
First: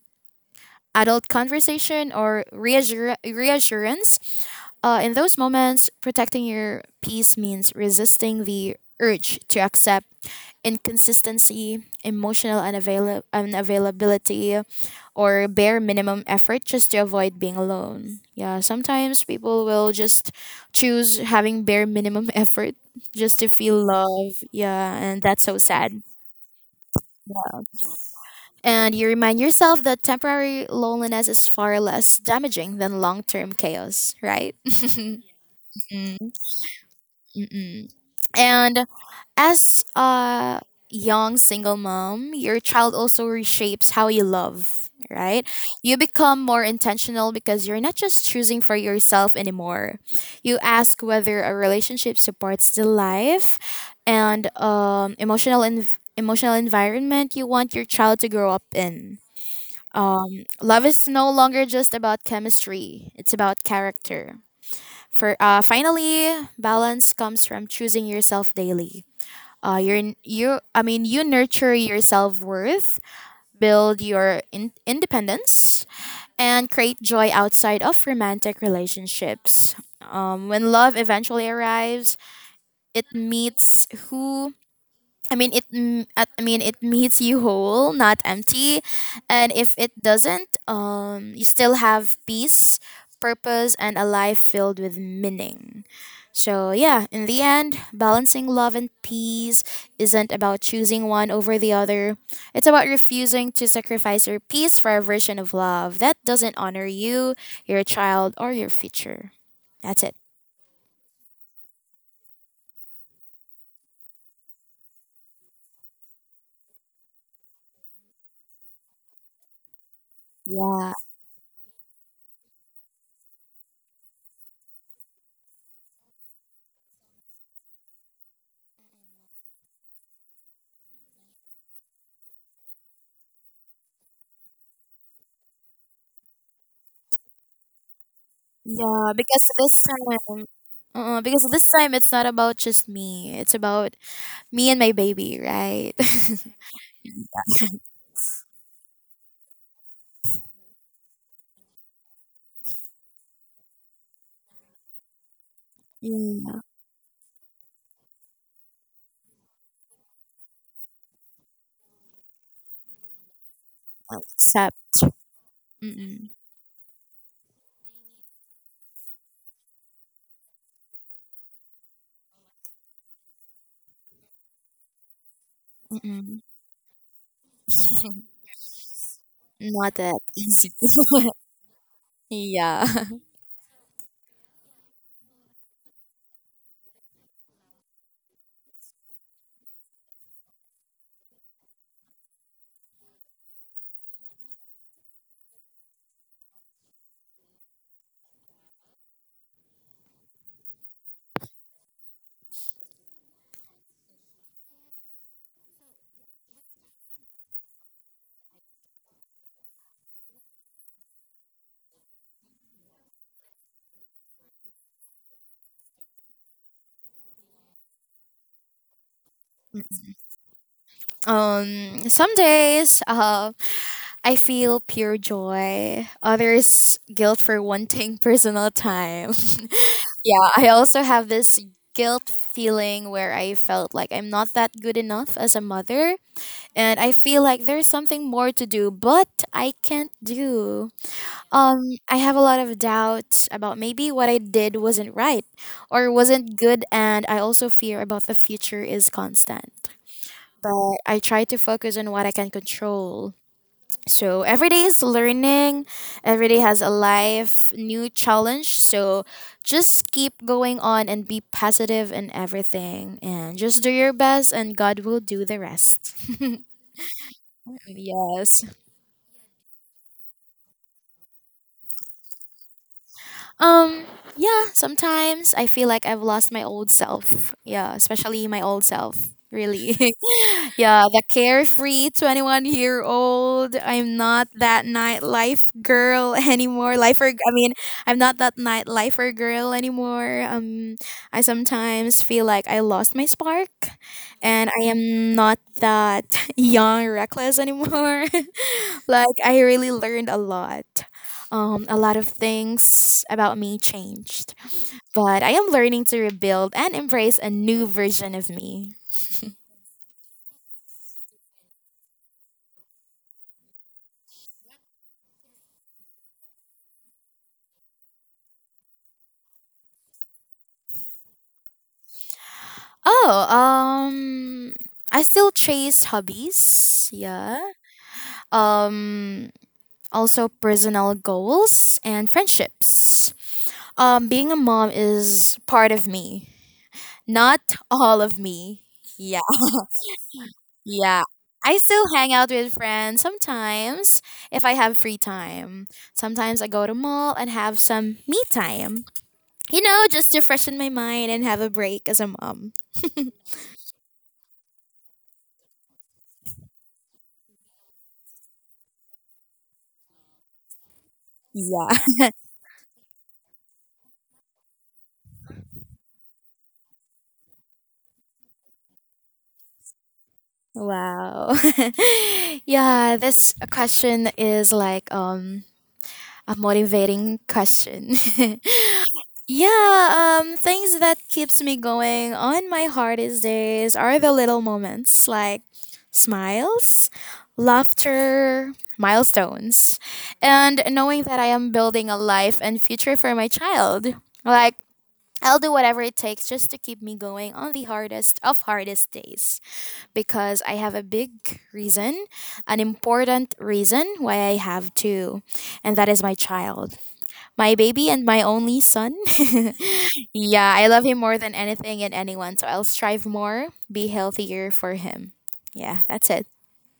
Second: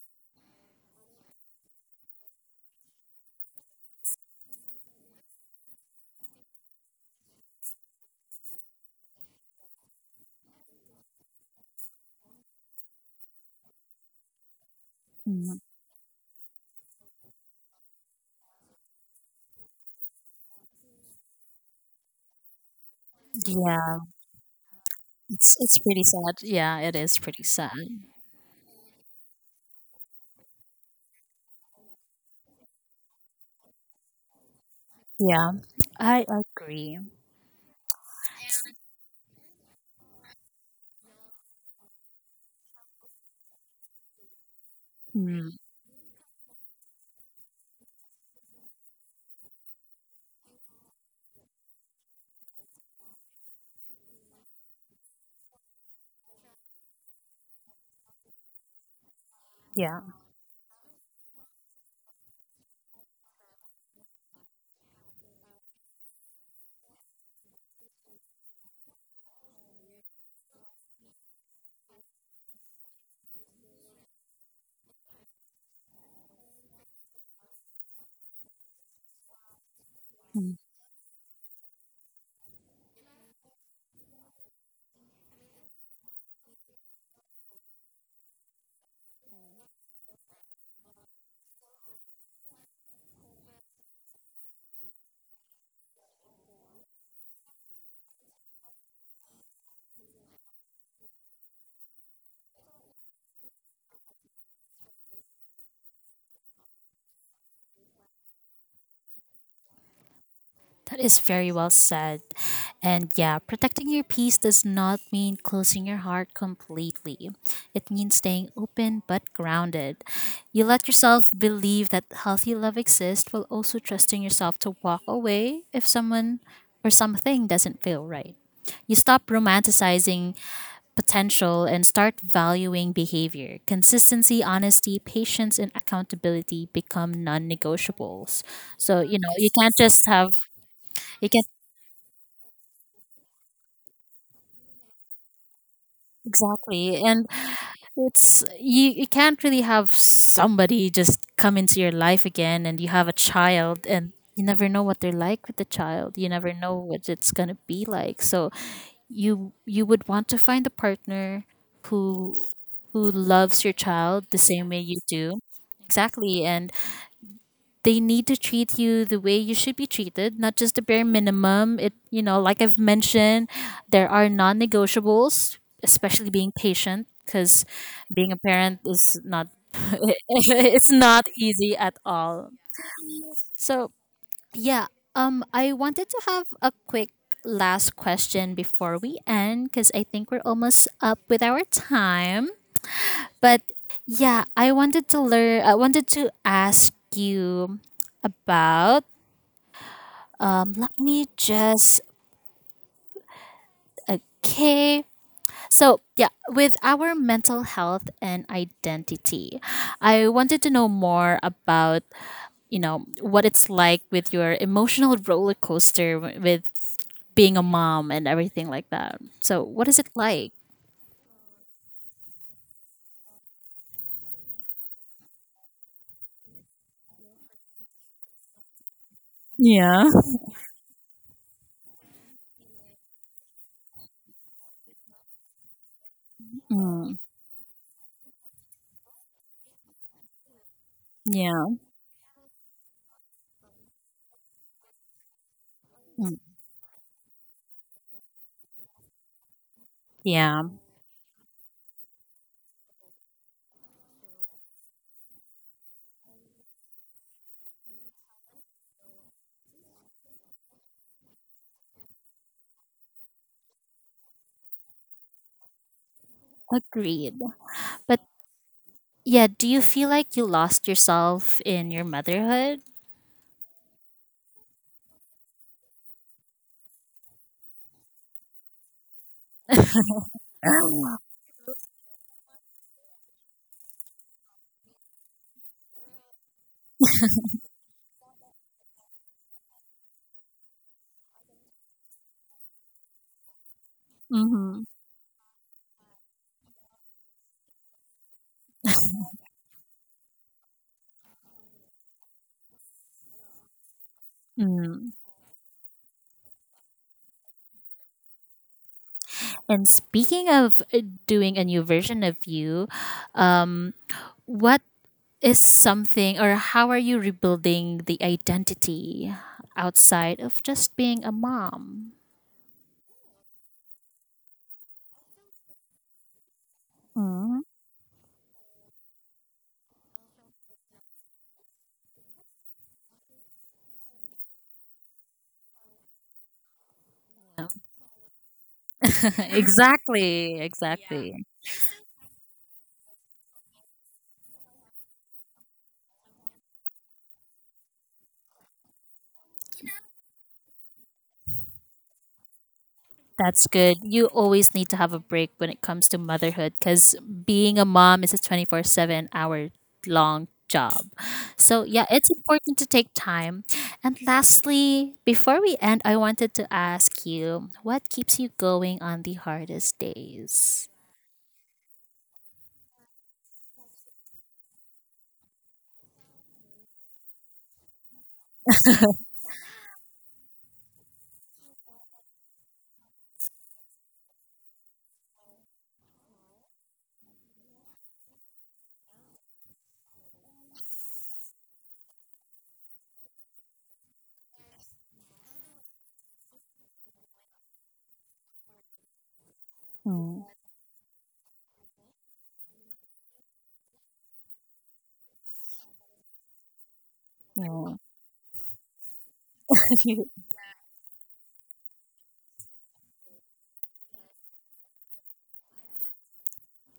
Speaker 2: adult conversation, or reassurance. In those moments, protecting your peace means resisting the urge to accept inconsistency, emotional unavailability, or
Speaker 1: Mm.
Speaker 2: bare minimum effort just to avoid being alone. Yeah, sometimes people will just choose having bare minimum effort just to feel
Speaker 1: Yeah.
Speaker 2: love. Yeah, and that's
Speaker 1: It's
Speaker 2: so
Speaker 1: it's pretty
Speaker 2: sad.
Speaker 1: sad. Yeah, it is pretty sad.
Speaker 2: And you remind yourself that temporary loneliness is far less damaging than long term chaos, right?
Speaker 1: Yeah. I agree.
Speaker 2: Mm-mm. And as a young single mom, your child also reshapes how you love, right?
Speaker 1: Mm.
Speaker 2: You become more intentional because you're not just choosing for yourself anymore. You ask whether a relationship supports the life and emotional emotional environment you want your child to grow up in.
Speaker 1: Yeah.
Speaker 2: Love is no longer just about chemistry; it's about character. For Finally, balance comes from choosing yourself daily. You're n- you. I mean, You nurture your self worth, build your independence, and create joy outside of romantic relationships. When love eventually arrives, it meets who I mean it. M- at- I mean it meets you whole, not empty. And if it doesn't, you still have peace, purpose, and a life filled with meaning. So yeah, in the end, balancing love and peace isn't about choosing one over the other. It's about refusing to sacrifice your peace for a version of love that doesn't honor you, your child, or your future. That's it.
Speaker 1: That is very well said. And yeah, protecting your peace does not mean closing your heart completely. It means staying open but grounded. You let
Speaker 2: Yeah.
Speaker 1: yourself believe that healthy love exists while also trusting yourself to walk away if someone or something doesn't feel right. You stop romanticizing potential and start valuing behavior. Consistency, honesty, patience, and accountability become non negotiables. So,
Speaker 2: Yeah, because
Speaker 1: you can't
Speaker 2: this
Speaker 1: just have
Speaker 2: time, uh,
Speaker 1: you can
Speaker 2: because
Speaker 1: not
Speaker 2: this time it's not about just me. It's about me and my baby, right?
Speaker 1: Exactly. And it's you, you can't really have somebody just come into your life again and you have a child and you never know what they're like with the child. You never
Speaker 2: Yeah,
Speaker 1: know what it's gonna be like. So you would want to find a partner who who loves your child the same
Speaker 2: except
Speaker 1: way you do.
Speaker 2: mm-mm,
Speaker 1: Exactly. And they need to treat you the way you should be treated, not just the bare minimum. It, like I've mentioned, there are non negotiables, especially
Speaker 2: mm-mm.
Speaker 1: being patient, because being a parent is not,
Speaker 2: Not that easy.
Speaker 1: it's not easy at all.
Speaker 2: Yeah.
Speaker 1: So, yeah, I wanted to have a quick last question before we end, because I think we're almost up with our time. But yeah, I wanted to ask you about let me just. Okay. So, yeah, with our mental health and identity, I wanted to know more about, what it's like with your emotional roller coaster with being a mom and everything like that. So, what is it like?
Speaker 2: Some days, I feel pure joy. Others, guilt for wanting personal time.
Speaker 1: Yeah.
Speaker 2: Yeah, I also have this guilt feeling where I felt like I'm not that good enough as a mother, and I
Speaker 1: Mm,
Speaker 2: feel like there's something more to do, but I can't do.
Speaker 1: yeah.
Speaker 2: Um, I have a lot of doubts about maybe what I did wasn't right or
Speaker 1: Mm,
Speaker 2: wasn't good, and I also fear about the future is constant.
Speaker 1: yeah.
Speaker 2: But I try to focus on what I can control. So every day is learning, every day has a life, new challenge. So just keep going on and be positive in everything and just do your best and God will do the rest.
Speaker 1: Agreed. But
Speaker 2: Yes.
Speaker 1: yeah, do you feel like you lost yourself in your motherhood?
Speaker 2: Um, yeah, sometimes I feel like I've lost my old self. Yeah, especially my old self, really. Yeah, the carefree 21-year-old. I'm not that nightlife girl anymore. I'm not that nightlifer girl anymore. I sometimes feel like I lost my spark and I am not that young reckless anymore. Like I really learned a lot. A lot of things about me changed,
Speaker 1: Mm-hmm.
Speaker 2: but I am learning to rebuild and embrace a new version of me.
Speaker 1: And speaking of doing a new version of you, um, what is something or how are you rebuilding the identity outside of just being a mom?
Speaker 2: Oh, I still chase hobbies. Yeah.
Speaker 1: Mm.
Speaker 2: Um, Also personal goals and friendships. Being a mom is part of me, not all of me. Yeah.
Speaker 1: Exactly,
Speaker 2: Yeah.
Speaker 1: exactly.
Speaker 2: I still hang out with friends sometimes if I have free time. Sometimes I go to mall and have some me time. You know, just to freshen my mind and have a break as a mom.
Speaker 1: That's good. You always need to have a break when it comes to motherhood because being a mom is a 24/7 hour long job. So,
Speaker 2: Yeah.
Speaker 1: yeah, it's important to take time. And lastly, before we end, I wanted to ask you what keeps you going on the hardest days?
Speaker 2: Wow. Yeah, this question is like a motivating question. Yeah, things that keeps me going on my hardest days are the little moments like smiles, laughter, milestones, and knowing that I am building a life and future for my child. Like I'll do whatever it takes just to keep me going on the hardest of hardest days
Speaker 1: Mm,
Speaker 2: because I have a big reason, an important reason why I have to, and that is my child, my
Speaker 1: yeah.
Speaker 2: baby and my only son. Yeah, I love him more than anything and anyone, so I'll strive more, be healthier for him. Yeah, that's it.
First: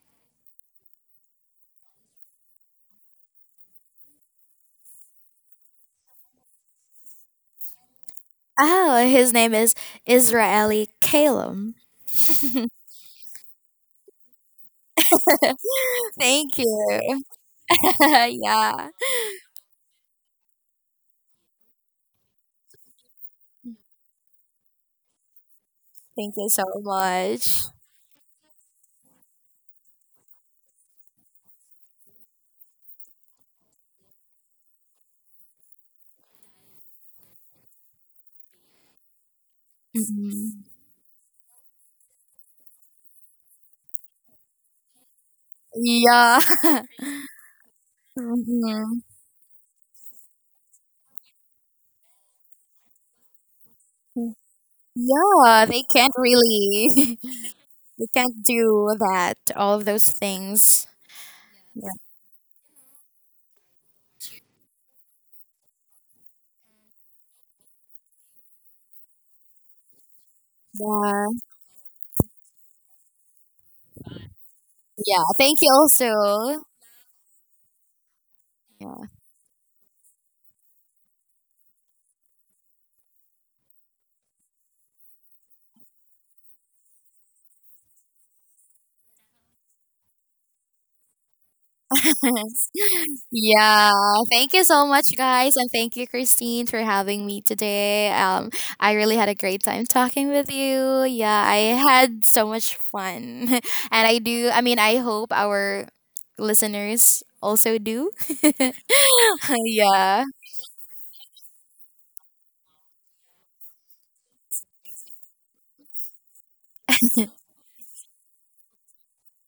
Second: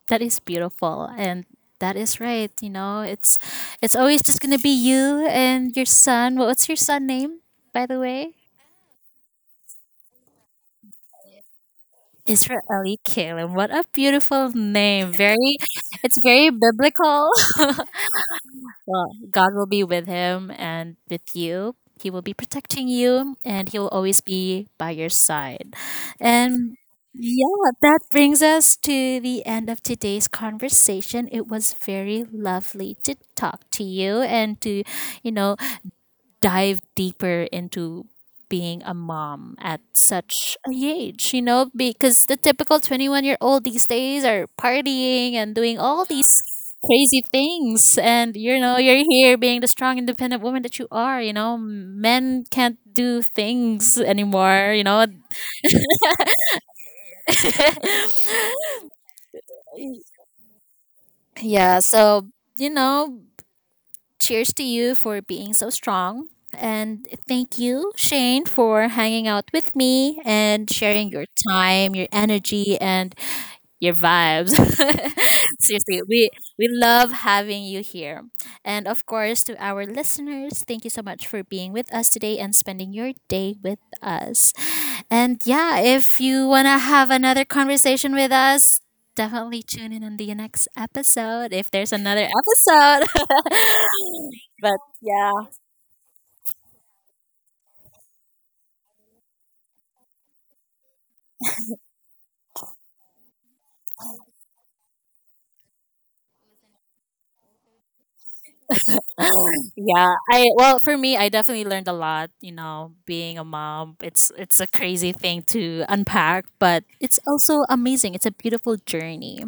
Speaker 1: That is beautiful. And that is right. It's always just going to be you and your son. What's your son name, by the way?
Speaker 2: Oh, his name is Israeli Calum.
Speaker 1: Israel Kalim. What a beautiful name. Very it's very
Speaker 2: Thank you.
Speaker 1: biblical.
Speaker 2: Yeah.
Speaker 1: Well, God will be with him and with you. He will be protecting you and he will always be by your side.
Speaker 2: Thank you so
Speaker 1: And
Speaker 2: much.
Speaker 1: yeah, that brings us to the end of today's conversation. It was very lovely to talk to you and to, you know, dive deeper into being a mom at such a
Speaker 2: Mhm.
Speaker 1: age, because the typical 21-year-old these days are partying and doing all
Speaker 2: Yeah.
Speaker 1: these crazy things. And,
Speaker 2: Mhm.
Speaker 1: you're here being the strong, independent woman that you are, men can't do things anymore,
Speaker 2: Yeah, they can't really. They can't do that, all of those things.
Speaker 1: Yeah.
Speaker 2: Yeah.
Speaker 1: So, you know, cheers to you for being so strong. And thank you, Shane, for hanging out with me and sharing your time, your energy, and your vibes.
Speaker 2: Yeah. Thank you
Speaker 1: Seriously,
Speaker 2: also.
Speaker 1: we love having you here. And
Speaker 2: Yeah.
Speaker 1: of course, to our listeners, thank you so much for being with us today and spending your day with us. And yeah, if you want to have another conversation with us, definitely tune in on the next episode if there's another episode.
Speaker 2: Yeah, thank you
Speaker 1: But
Speaker 2: so much,
Speaker 1: yeah,
Speaker 2: guys, and thank you, Christine, for having me today. I really had a great time talking with you. Yeah, I had so much fun, and I do. I mean, I hope our listeners also do.
Speaker 1: yeah.
Speaker 2: Yeah,
Speaker 1: I well for me, I definitely learned a lot. Being a mom, it's a crazy thing to unpack, but it's also amazing. It's a beautiful journey.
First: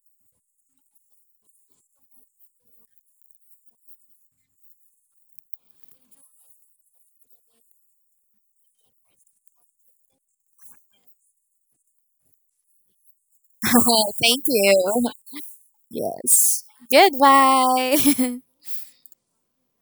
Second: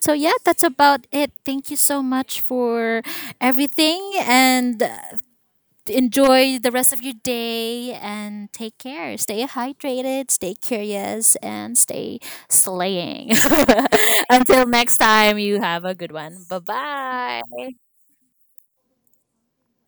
Speaker 1: So yeah, that's about it. Thank you so much for everything, and enjoy the rest of your day. And take care. Stay hydrated. Stay curious, and stay slaying.
Speaker 2: thank
Speaker 1: Until next
Speaker 2: you.
Speaker 1: time, you have a good one. Bye
Speaker 2: Yes.
Speaker 1: bye.
Speaker 2: Goodbye.